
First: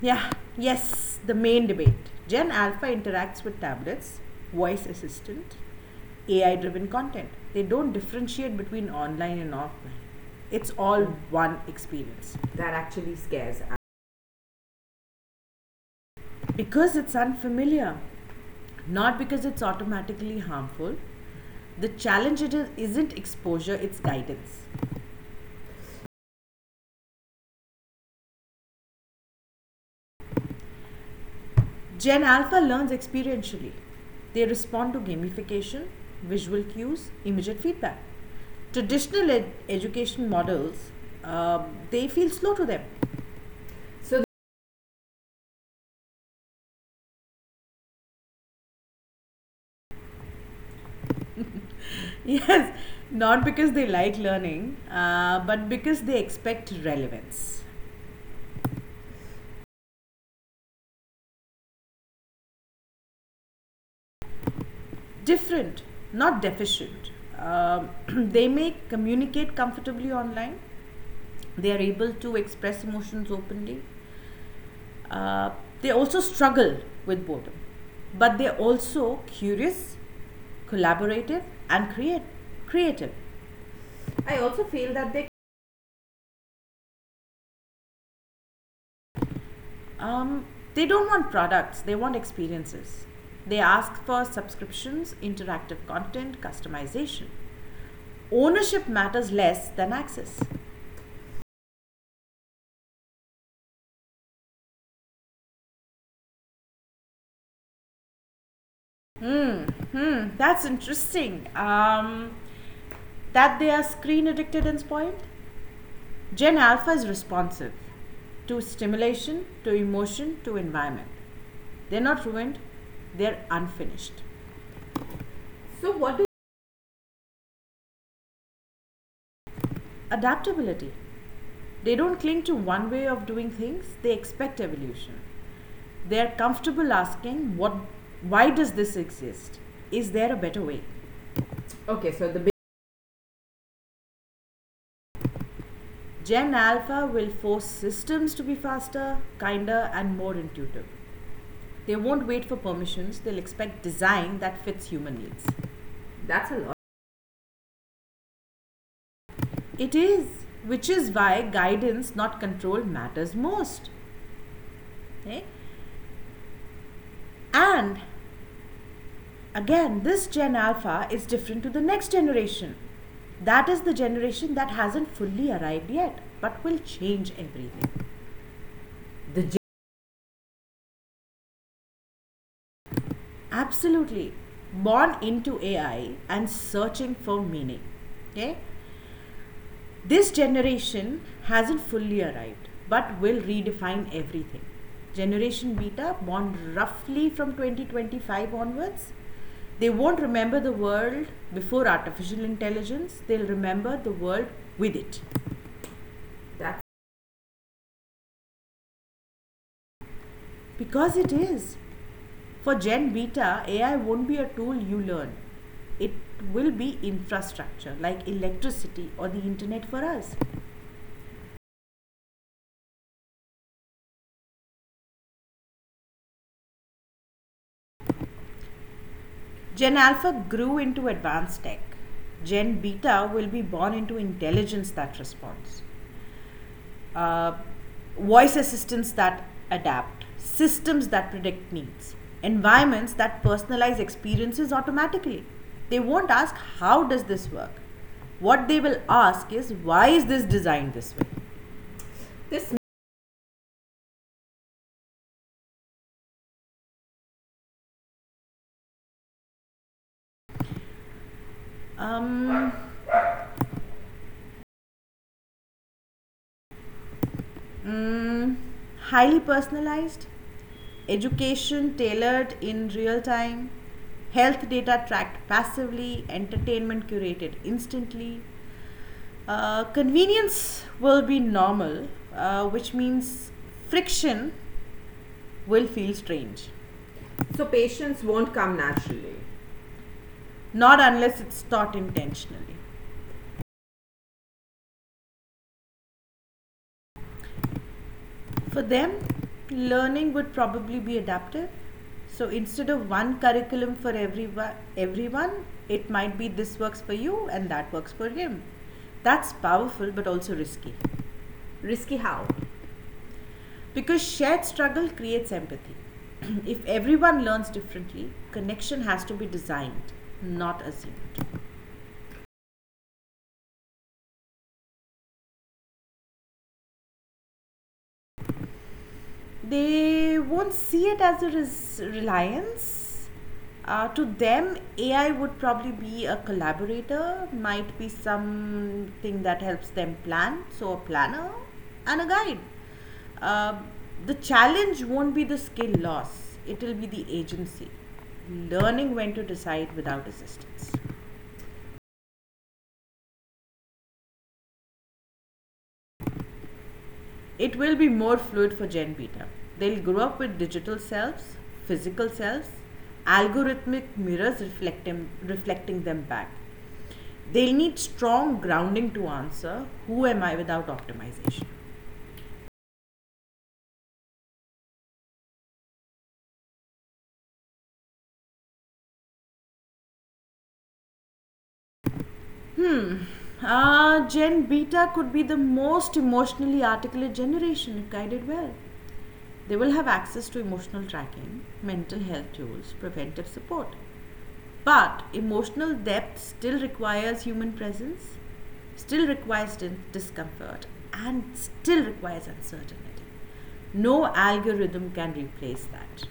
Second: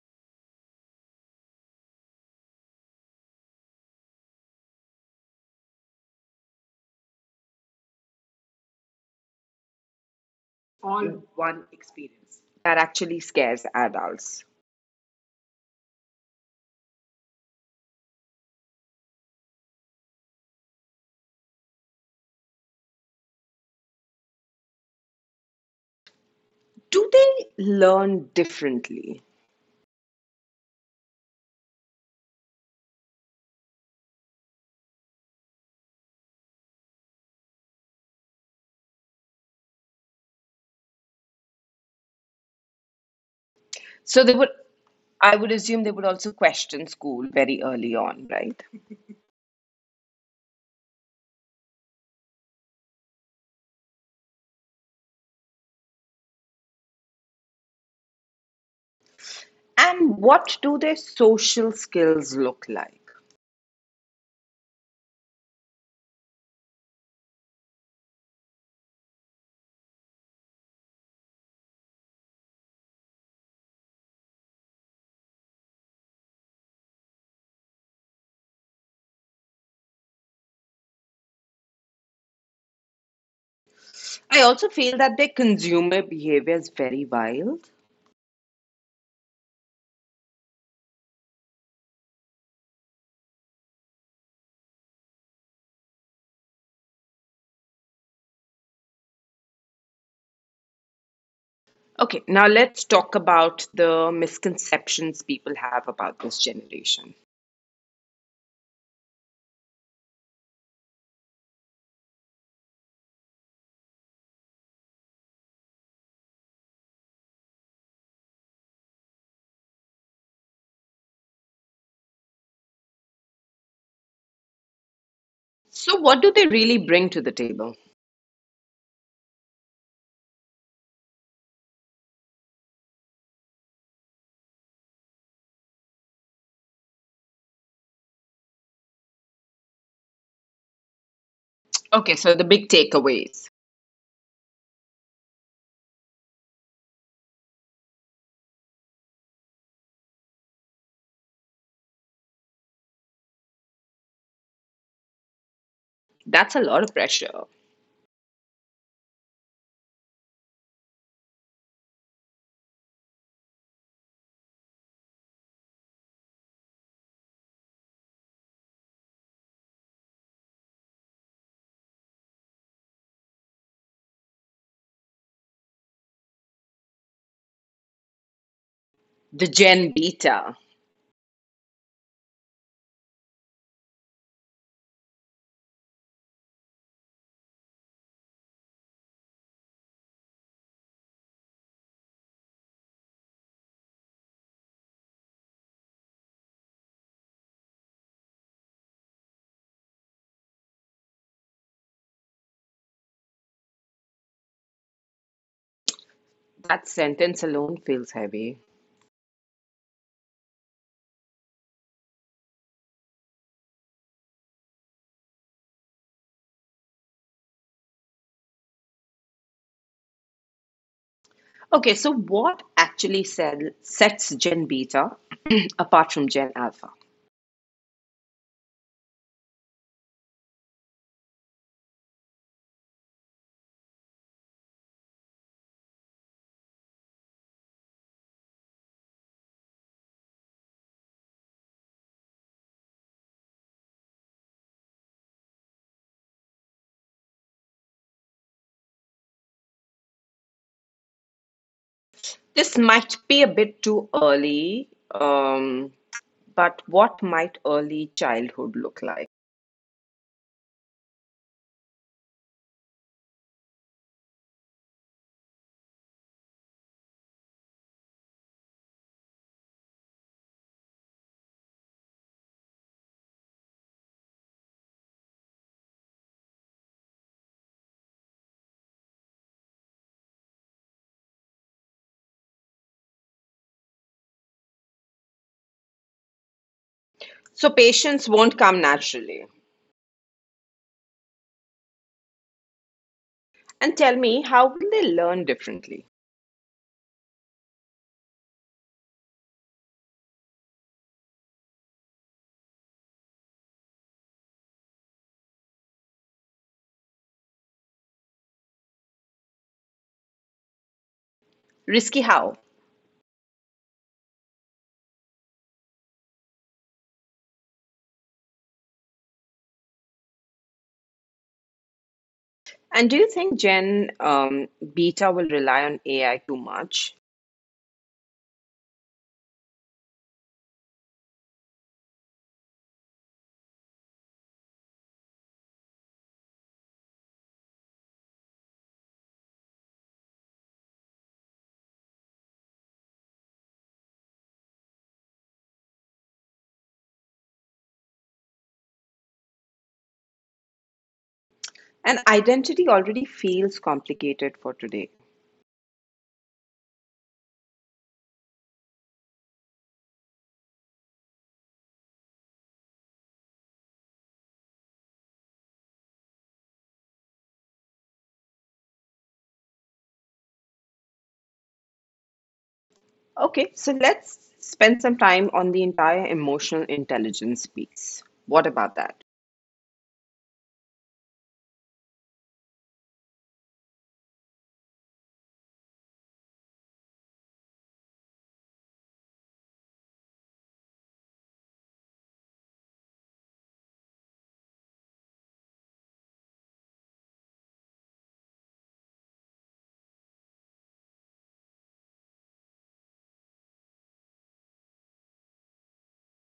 Yeah, yes, the main debate. Gen Alpha interacts with tablets, voice assistant, A I driven content. They don't differentiate between online and offline. It's all
All
one
one
experience.
experience
That
that
actually
actually
scares
scares
us,
adults.
because it's unfamiliar, not because it's automatically harmful. The challenge it is, isn't exposure, it's guidance.
Do they learn differently?
Gen Alpha learns experientially. They respond to gamification, visual cues, immediate feedback. Traditional ed- education models, uh, they feel slow to them. So
So they would, I would assume they would also question school very early on, right?
yes, not because they like learning, uh, but because they expect relevance.
And what do their social skills look like?
Different, not deficient. Um, they may communicate comfortably online. They are able to express emotions openly. Uh, they also struggle with boredom, but they're also curious, collaborative, and create, creative. I
I
also
also
feel
feel
that
that
they.
their consumer behavior is very wild.
Um, they don't want products, they want experiences. They ask for subscriptions, interactive content, customization. Ownership matters less than access.
Okay, now let's talk about the misconceptions people have about this generation.
Hmm, that's interesting. Um, that they are screen addicted and spoiled? Gen Alpha is responsive to stimulation, to emotion, to environment. They're not ruined, they're unfinished. So
So,
what
what
is.
do they really bring to the table?
Adaptability. They don't cling to one way of doing things, they expect evolution. They're comfortable asking what why does this exist? Is there a better way? Okay,
Okay,
so the
so the
big.
big takeaways.
Gen Alpha will force systems to be faster, kinder, and more intuitive. They won't wait for permissions, they'll expect design that fits human needs. That's a
That's a
lot.
lot of pressure.
It is, which is why guidance, not control, matters most. Eh? And again, this Gen Alpha is different to the next generation. That is the generation that hasn't fully arrived yet, but will change everything.
The Gen Beta.
Absolutely. Born into A I and searching for meaning. Okay? This generation hasn't fully arrived but will redefine everything. Generation Beta, born roughly from twenty twenty-five onwards, they won't remember the world before artificial intelligence, they'll remember the world with it. That's.
That sentence alone feels heavy.
Because it is. For Gen Beta, A I won't be a tool you learn. It will be infrastructure like electricity or the internet for us.
Okay, so what actually sell, sets Gen Beta apart from Gen Alpha?
Gen Alpha grew into advanced tech. Gen Beta will be born into intelligence that responds, uh, voice assistants that adapt, systems that predict needs, environments that personalize experiences automatically. They won't ask, how does this work? What they will ask is, why is this designed this way? This.
This might be a bit too early, um, but what might early childhood look like?
Um, Highly personalized, education tailored in real time, health data tracked passively, entertainment curated instantly. Uh, convenience will be normal, uh, which means friction will feel strange. So
So,
patients
patients
won't
won't
come
come
naturally.
naturally.
Not unless it's taught intentionally.
And tell me, how will they learn differently?
For them, learning would probably be adaptive. So instead of one curriculum for everyone, everyone, it might be this works for you and that works for him. That's powerful but also risky. Risky
Risky
how?
how?
Because shared struggle creates empathy. if everyone learns differently, connection has to be designed, not assumed.
And do you think Gen um, Beta will rely on A I too much?
They won't see it as a res- reliance. Uh, to them, A I would probably be a collaborator, might be something that helps them plan, so a planner and a guide. Uh, the challenge won't be the skill loss, it will be the agency, learning when to decide without assistance.
And identity already feels complicated for today.
It will be more fluid for Gen Beta. They'll grow up with digital selves, physical selves, algorithmic mirrors reflecting, reflecting them back. They'll need strong grounding to answer who am I without optimization.
Okay, so let's spend some time on the entire emotional intelligence piece. What about that?
Ah, Gen Beta could be the most emotionally articulate generation if guided well. They will have access to emotional tracking, mental health tools, preventive support. But emotional depth still requires human presence, still requires discomfort, and still requires uncertainty. No algorithm can replace that.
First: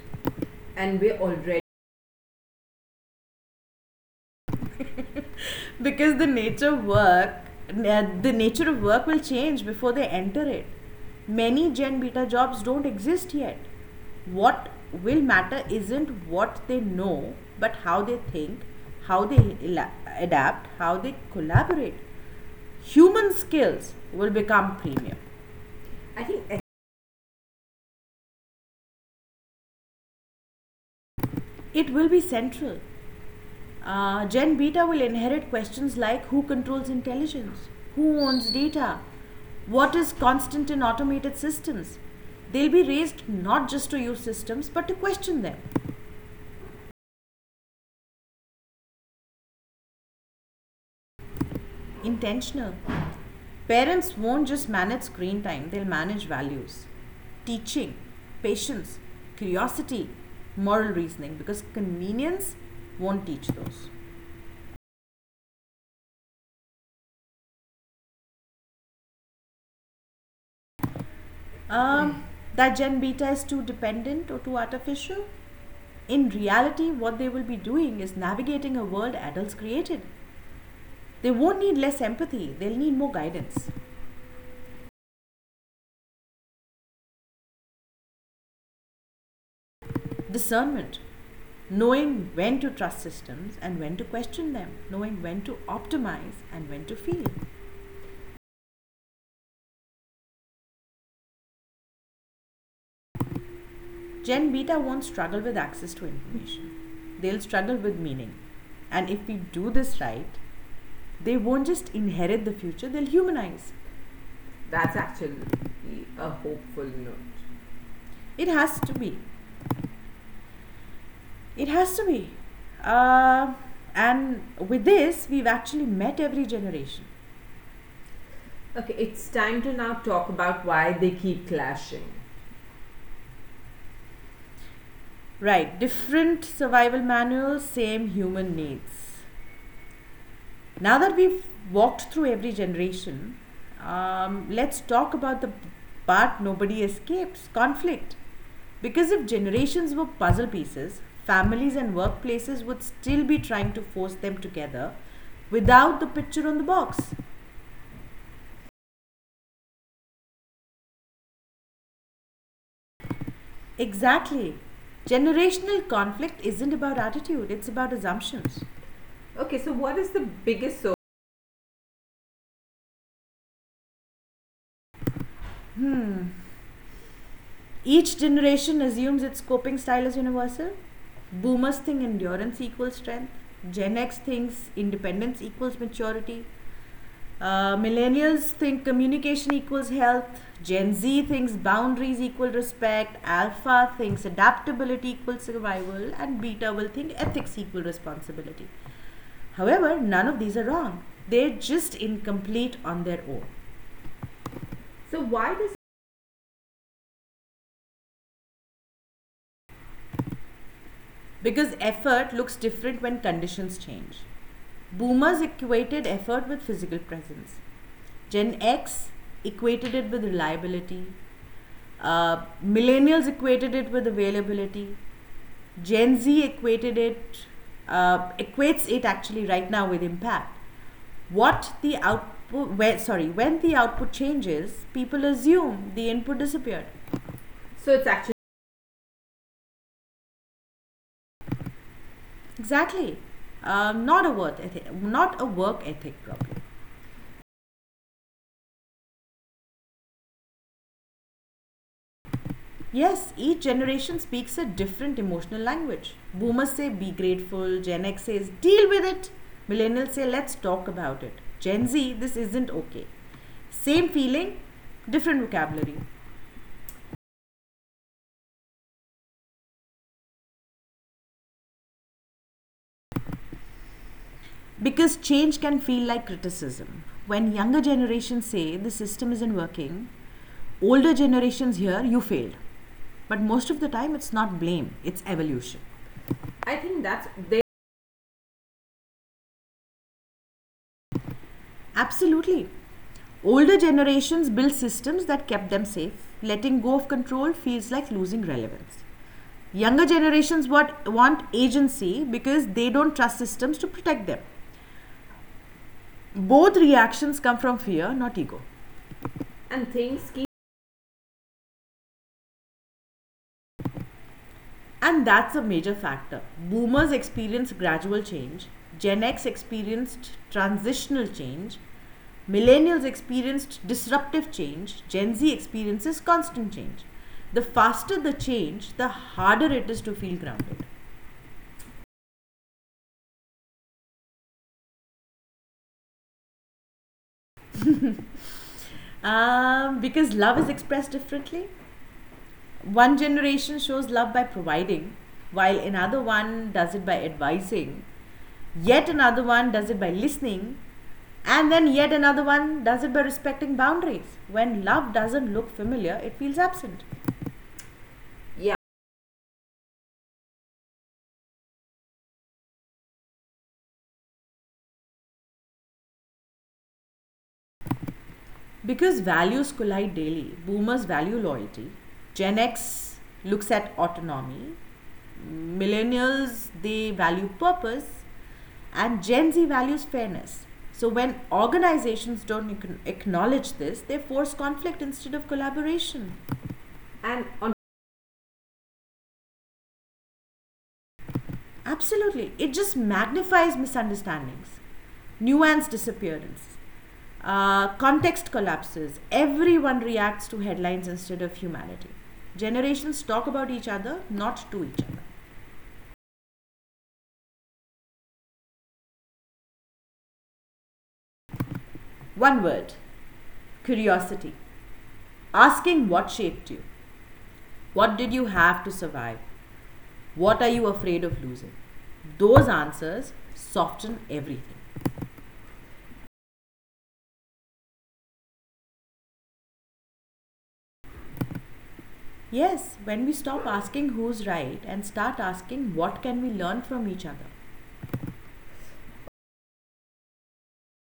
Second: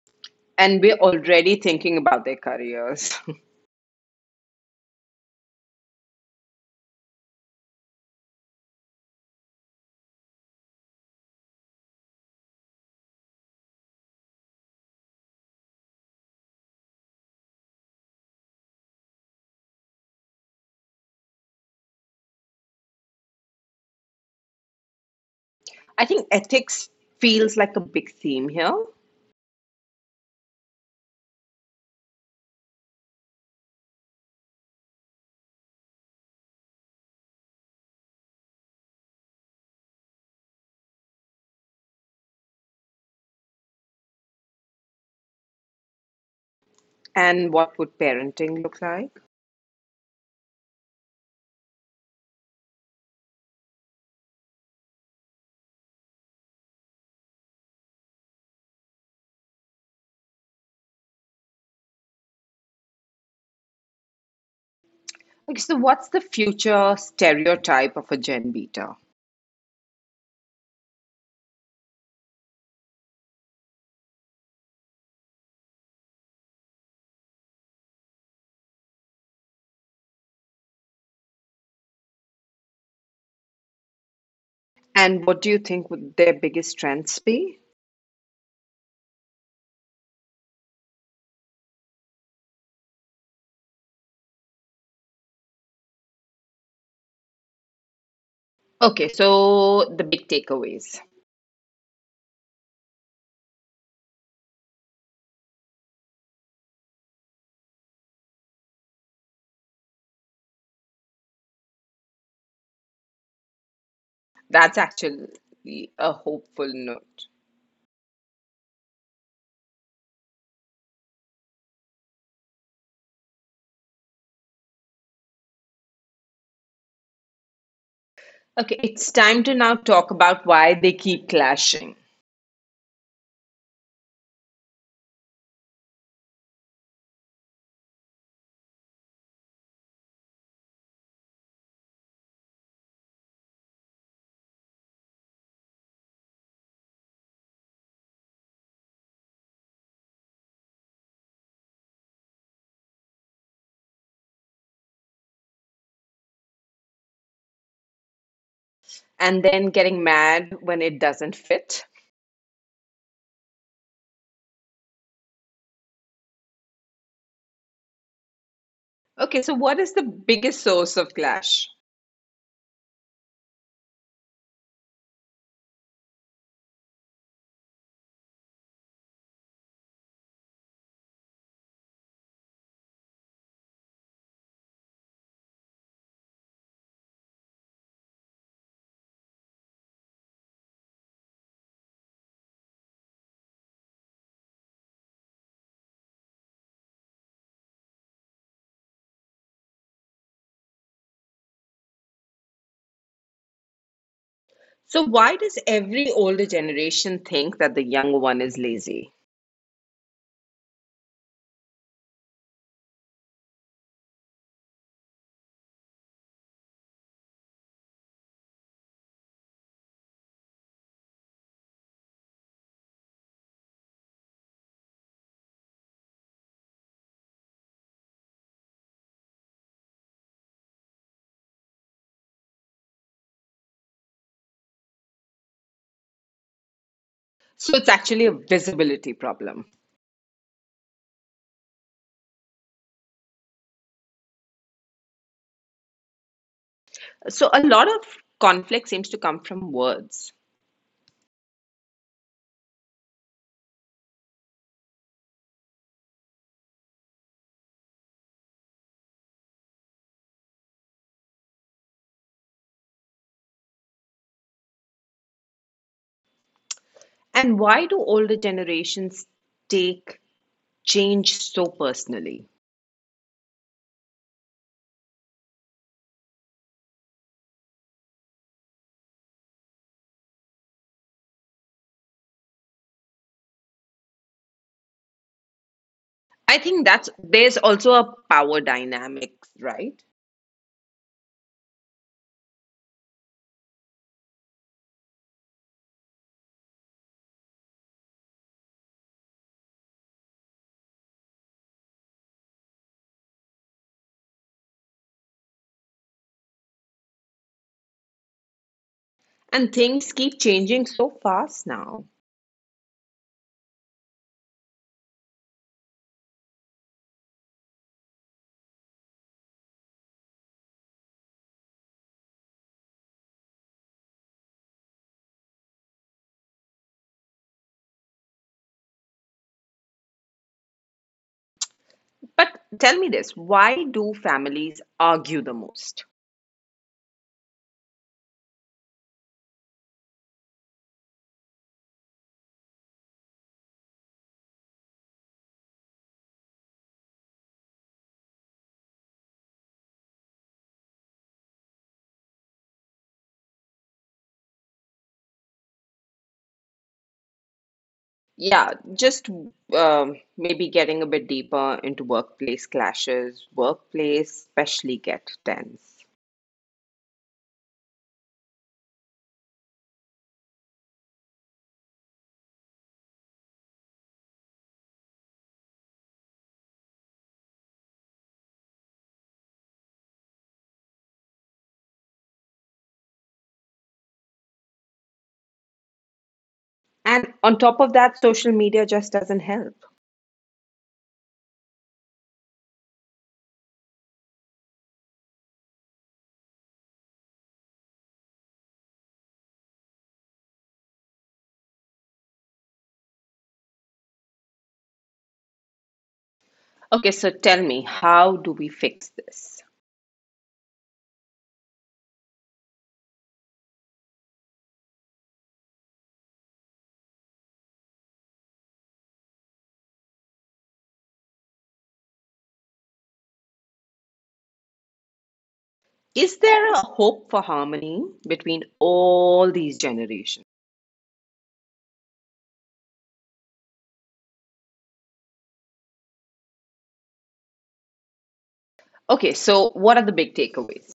And we're
And we're already.
already thinking about their careers.
Because the nature work uh, the nature of work will change before they enter it. Many Gen Beta jobs don't exist yet. What will matter isn't what they know but how they think, how they adapt, how they collaborate. Human skills will become premium.
I
I
think
think
ethics feels like a big theme here.
it will be central. Uh, Gen Beta will inherit questions like who controls intelligence, who owns data, what is constant in automated systems. They'll be raised not just to use systems but to question them.
And what would parenting look like?
Intentional. Parents won't just manage screen time, they'll manage values. Teaching, patience, curiosity, moral reasoning because convenience won't teach those.
Okay, so what's the future stereotype of a Gen Beta?
um, that Gen Beta is too dependent or too artificial. In reality, what they will be doing is navigating a world adults created. They won't need less empathy, they'll need more guidance,
And what do you think would their biggest strengths be?
discernment, knowing when to trust systems and when to question them, knowing when to optimize and when to feel.
Okay, so the big takeaways.
Gen Beta won't struggle with access to information, they'll struggle with meaning. And if we do this right, they won't just inherit the future, they'll humanize.
That's
That's actually
actually a
a
hopeful
hopeful note.
note.
It has to be. It has to be. Uh, and with this, we've actually met every generation.
Okay,
Okay,
it's
it's
time
time
to
to
now
now
talk
talk
about
about
why
why
they
they
keep
keep clashing.
clashing
Right, different survival manuals, same human needs. Now that we've walked through every generation, um, let's talk about the part nobody escapes conflict. Because if generations were puzzle pieces, families and workplaces would still be trying to force them together without the picture on the box.
and then getting mad when it doesn't fit.
Exactly. Generational conflict isn't about attitude, it's about assumptions. Okay,
Okay, so
so
what
what
is
is the
the biggest
biggest source?
source of clash?
Each generation assumes its coping style is universal. Boomers think endurance equals strength. Gen X thinks independence equals maturity. Uh, millennials think communication equals health. Gen Z thinks boundaries equal respect. Alpha thinks adaptability equals survival. And beta will think ethics equal responsibility. However, none of these are wrong. They're just incomplete on their own.
So,
So
why
why
does
does.
every older generation think that the younger one is lazy?
Because effort looks different when conditions change. Boomers equated effort with physical presence. Gen X equated it with reliability. Uh, millennials equated it with availability. Gen Z equated it, uh, equates it actually right now with impact. What the output, where, sorry, When the output changes, people assume the input disappeared.
So,
So
it's
it's actually.
actually a visibility problem.
Exactly. Um, not a work ethic, not a work ethic problem.
So, a lot of conflict seems to come from words.
Yes, each generation speaks a different emotional language. Boomers say be grateful, Gen X says deal with it, millennials say let's talk about it, Gen Z this isn't okay. Same feeling, different vocabulary.
And why do older generations take change so personally?
Because change can feel like criticism. When younger generations say the system isn't working, older generations hear you failed. But most of the time it's not blame, it's evolution.
I
I
think
think
that's
that's.
there's also a power dynamic, right?
Absolutely. Older generations built systems that kept them safe. Letting go of control feels like losing relevance. Younger generations want, want agency because they don't trust systems to protect them. Both reactions come from fear, not ego. And
And
things
things
keep.
keep changing so fast now.
And that's a major factor. Boomers experienced gradual change, Gen X experienced transitional change, millennials experienced disruptive change, Gen Z experiences constant change. The faster the change, the harder it is to feel grounded.
But tell me this, why do families argue the most?
Um, because love is expressed differently. One generation shows love by providing, while another one does it by advising, yet another one does it by listening. And then yet another one does it by respecting boundaries. When love doesn't look familiar, it feels absent. Yeah.
Yeah, just um, maybe getting a bit deeper into workplace clashes, workplace especially get tense.
Because values collide daily. Boomers value loyalty. Gen X looks at autonomy. Millennials, they value purpose. And Gen Z values fairness. So when organizations don't acknowledge this, they force conflict instead of collaboration. And
And
on.
on top of that, social media just doesn't help.
Absolutely. It just magnifies misunderstandings, nuanced disappearance, uh, context collapses. Everyone reacts to headlines instead of humanity. Generations talk about each other, not to each other.
Okay, so tell me, how do we fix this?
One word, curiosity. Asking what shaped you, what did you have to survive, what are you afraid of losing. Those answers soften everything.
Is there a hope for harmony between all these generations?
Yes, when we stop asking who's right and start asking what can we learn from each other.
Okay, so what are the big takeaways?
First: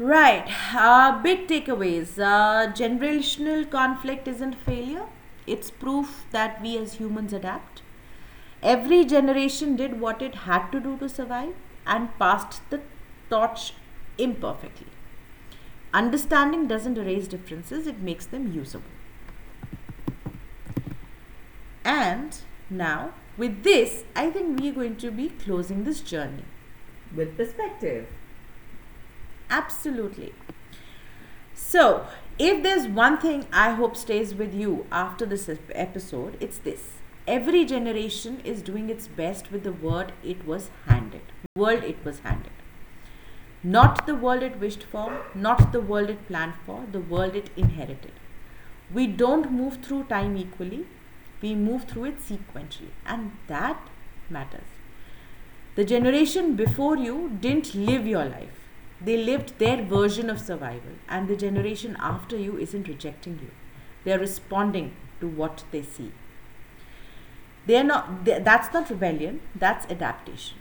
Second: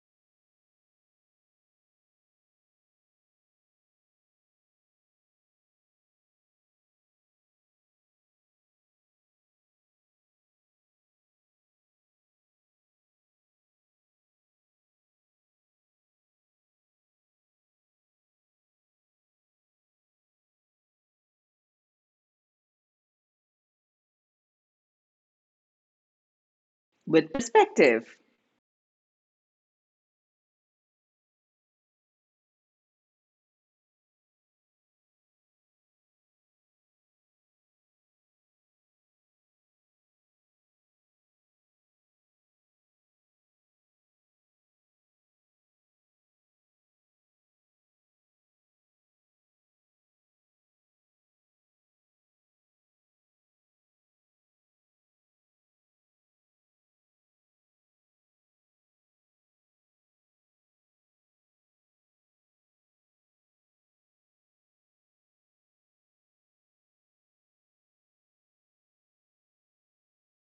Right. Uh, big takeaways. Uh, generational conflict isn't failure, it's proof that we as humans adapt. Every generation did what it had to do to survive and passed the torch imperfectly. Understanding doesn't erase differences, it makes them usable. And now, with this, I think we're going to be closing this journey. With
With
perspective.
perspective,
Absolutely. So, if there's one thing I hope stays with you after this episode, it's this. Every generation is doing its best with the word it was handed, world it was handed. Not the world it wished for, not the world it planned for, the world it inherited. We don't move through time equally, we move through it sequentially, and that matters. The generation before you didn't live your life. They lived their version of survival, and the generation after you isn't rejecting you. They're responding to what they see. They're not, they- That's not rebellion, that's adaptation.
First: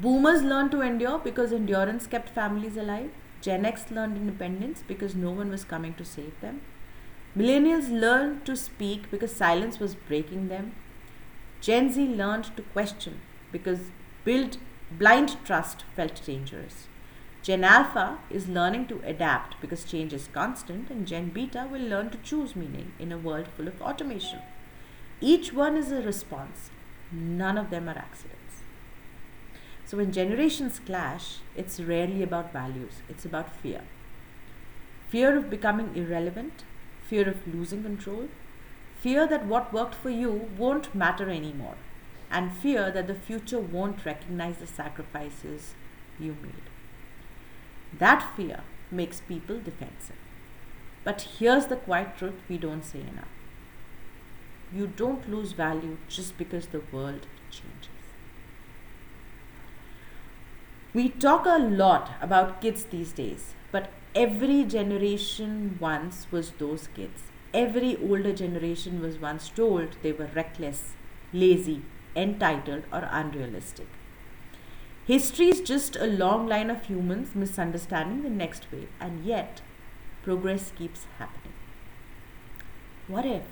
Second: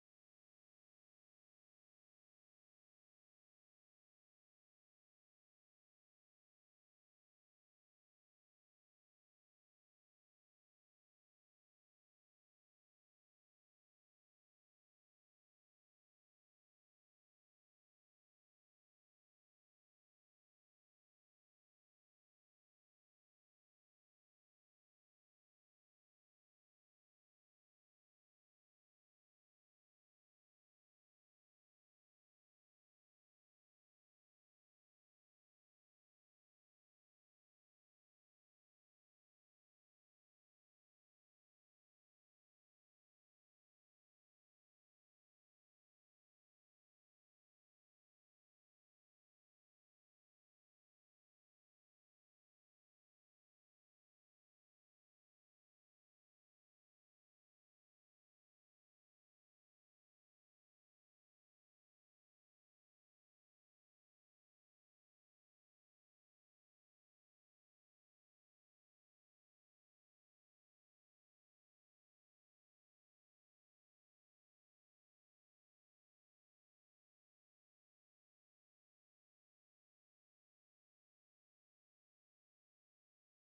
Boomers learned to endure because endurance kept families alive. Gen X learned independence because no one was coming to save them. Millennials learned to speak because silence was breaking them. Gen Z learned to question because build blind trust felt dangerous. Gen Alpha is learning to adapt because change is constant, and Gen Beta will learn to choose meaning in a world full of automation. Each one is a response, none of them are accidents. So, when generations clash, it's rarely about values, it's about fear, fear of becoming irrelevant, fear of losing control, fear that what worked for you won't matter anymore, and fear that the future won't recognize the sacrifices you made. That fear makes people defensive. But here's the quiet truth we don't say enough, you don't lose value just because the world changes. We talk a lot about kids these days, but every generation once was those kids. Every older generation was once told they were reckless, lazy, entitled, or unrealistic. History is just a long line of humans misunderstanding the next wave, and yet progress keeps happening. What if,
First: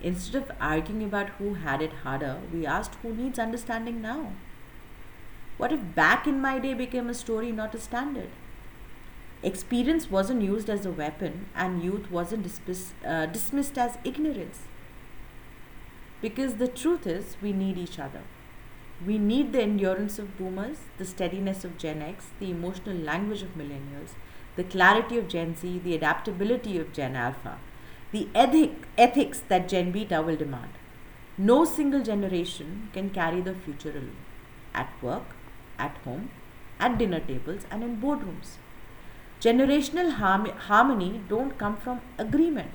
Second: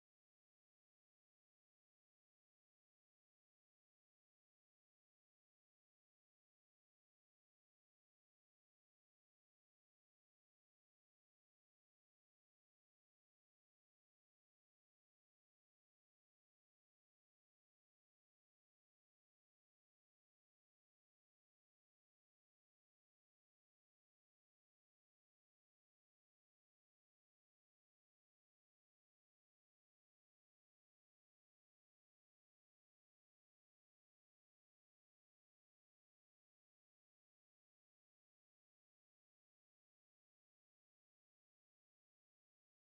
instead of arguing about who had it harder, we asked who needs understanding now? What if back in my day became a story, not a standard? Experience wasn't used as a weapon, and youth wasn't dismiss, uh, dismissed as ignorance. Because the truth is, we need each other. We need the endurance of boomers, the steadiness of Gen X, the emotional language of millennials, the clarity of Gen Z, the adaptability of Gen Alpha, the ethic, ethics that Gen Beta will demand. No single generation can carry the future alone, at work, at home, at dinner tables, and in boardrooms. Generational harmony don't come from agreement.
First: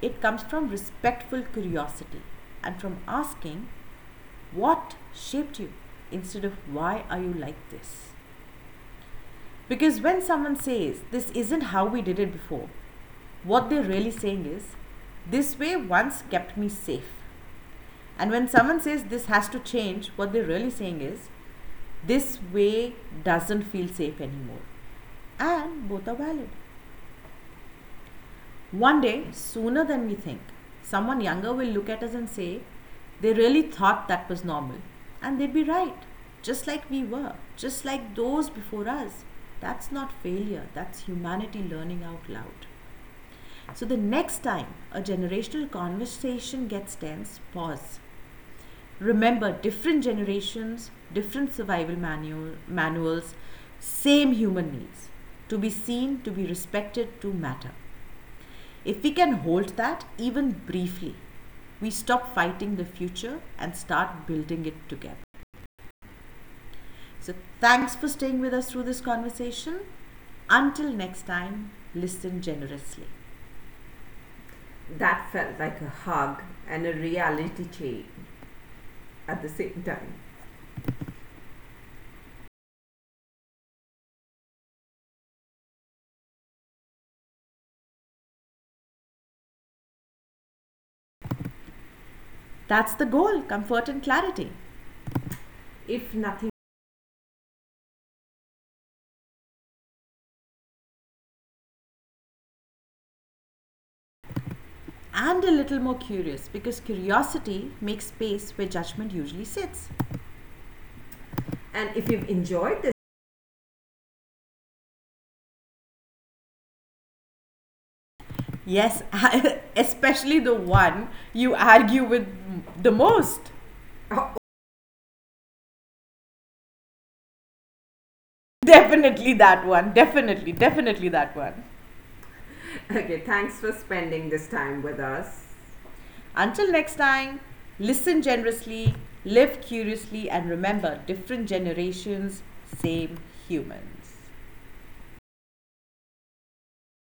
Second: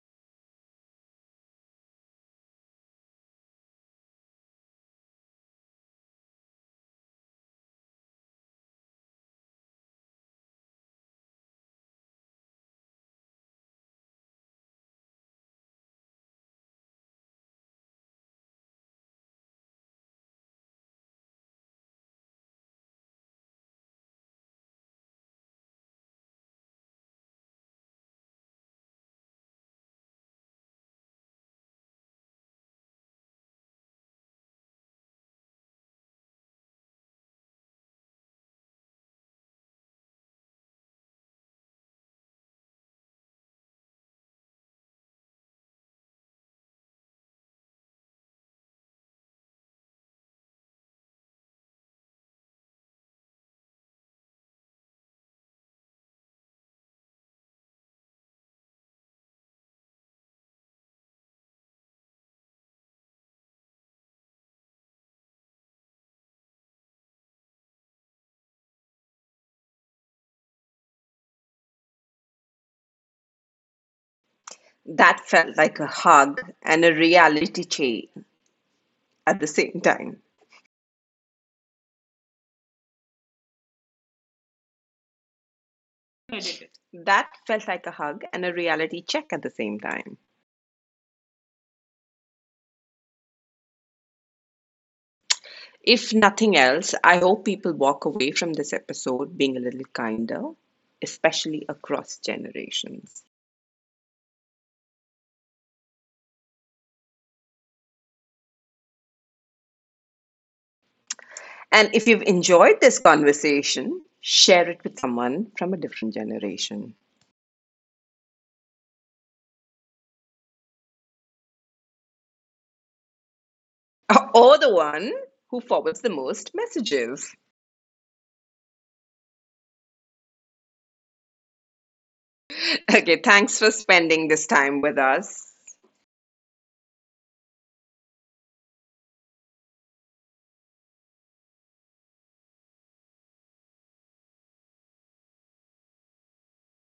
It comes from respectful curiosity and from asking what shaped you instead of why are you like this. Because when someone says this isn't how we did it before, what they're really saying is this way once kept me safe. And when someone says this has to change, what they're really saying is this way doesn't feel safe anymore. And both are valid. One day, sooner than we think, someone younger will look at us and say, they really thought that was normal. And they'd be right, just like we were, just like those before us. That's not failure, that's humanity learning out loud. So the next time a generational conversation gets tense, pause. Remember, different generations, different survival manual, manuals, same human needs to be seen, to be respected, to matter. If we can hold that even briefly, we stop fighting the future and start building it together. So, thanks for staying with us through this conversation. Until next time, listen generously.
that felt
That
like a
felt like a
hug and
hug
a
and a
reality
reality
check
check
at the same
at the
time.
same time.
That felt like a hug and a reality check at the same time.
That's the goal, comfort and clarity.
If
If
nothing
nothing.
else, I hope people walk away from this episode being a little kinder, especially across generations.
And a little more curious because curiosity makes space where judgment usually sits.
And if
And
you've
if you've
enjoyed this
enjoyed this.
conversation, share it with someone from a different generation
Yes, especially the one you argue with the most. Oh.
or the one who forwards the most messages.
Definitely that one. Definitely, definitely that one.
Okay,
Okay,
thanks
thanks
for
for
spending
spending
this
this
time
time
with
with us.
us.
Until next time, listen generously, live curiously, and remember, different generations, same humans.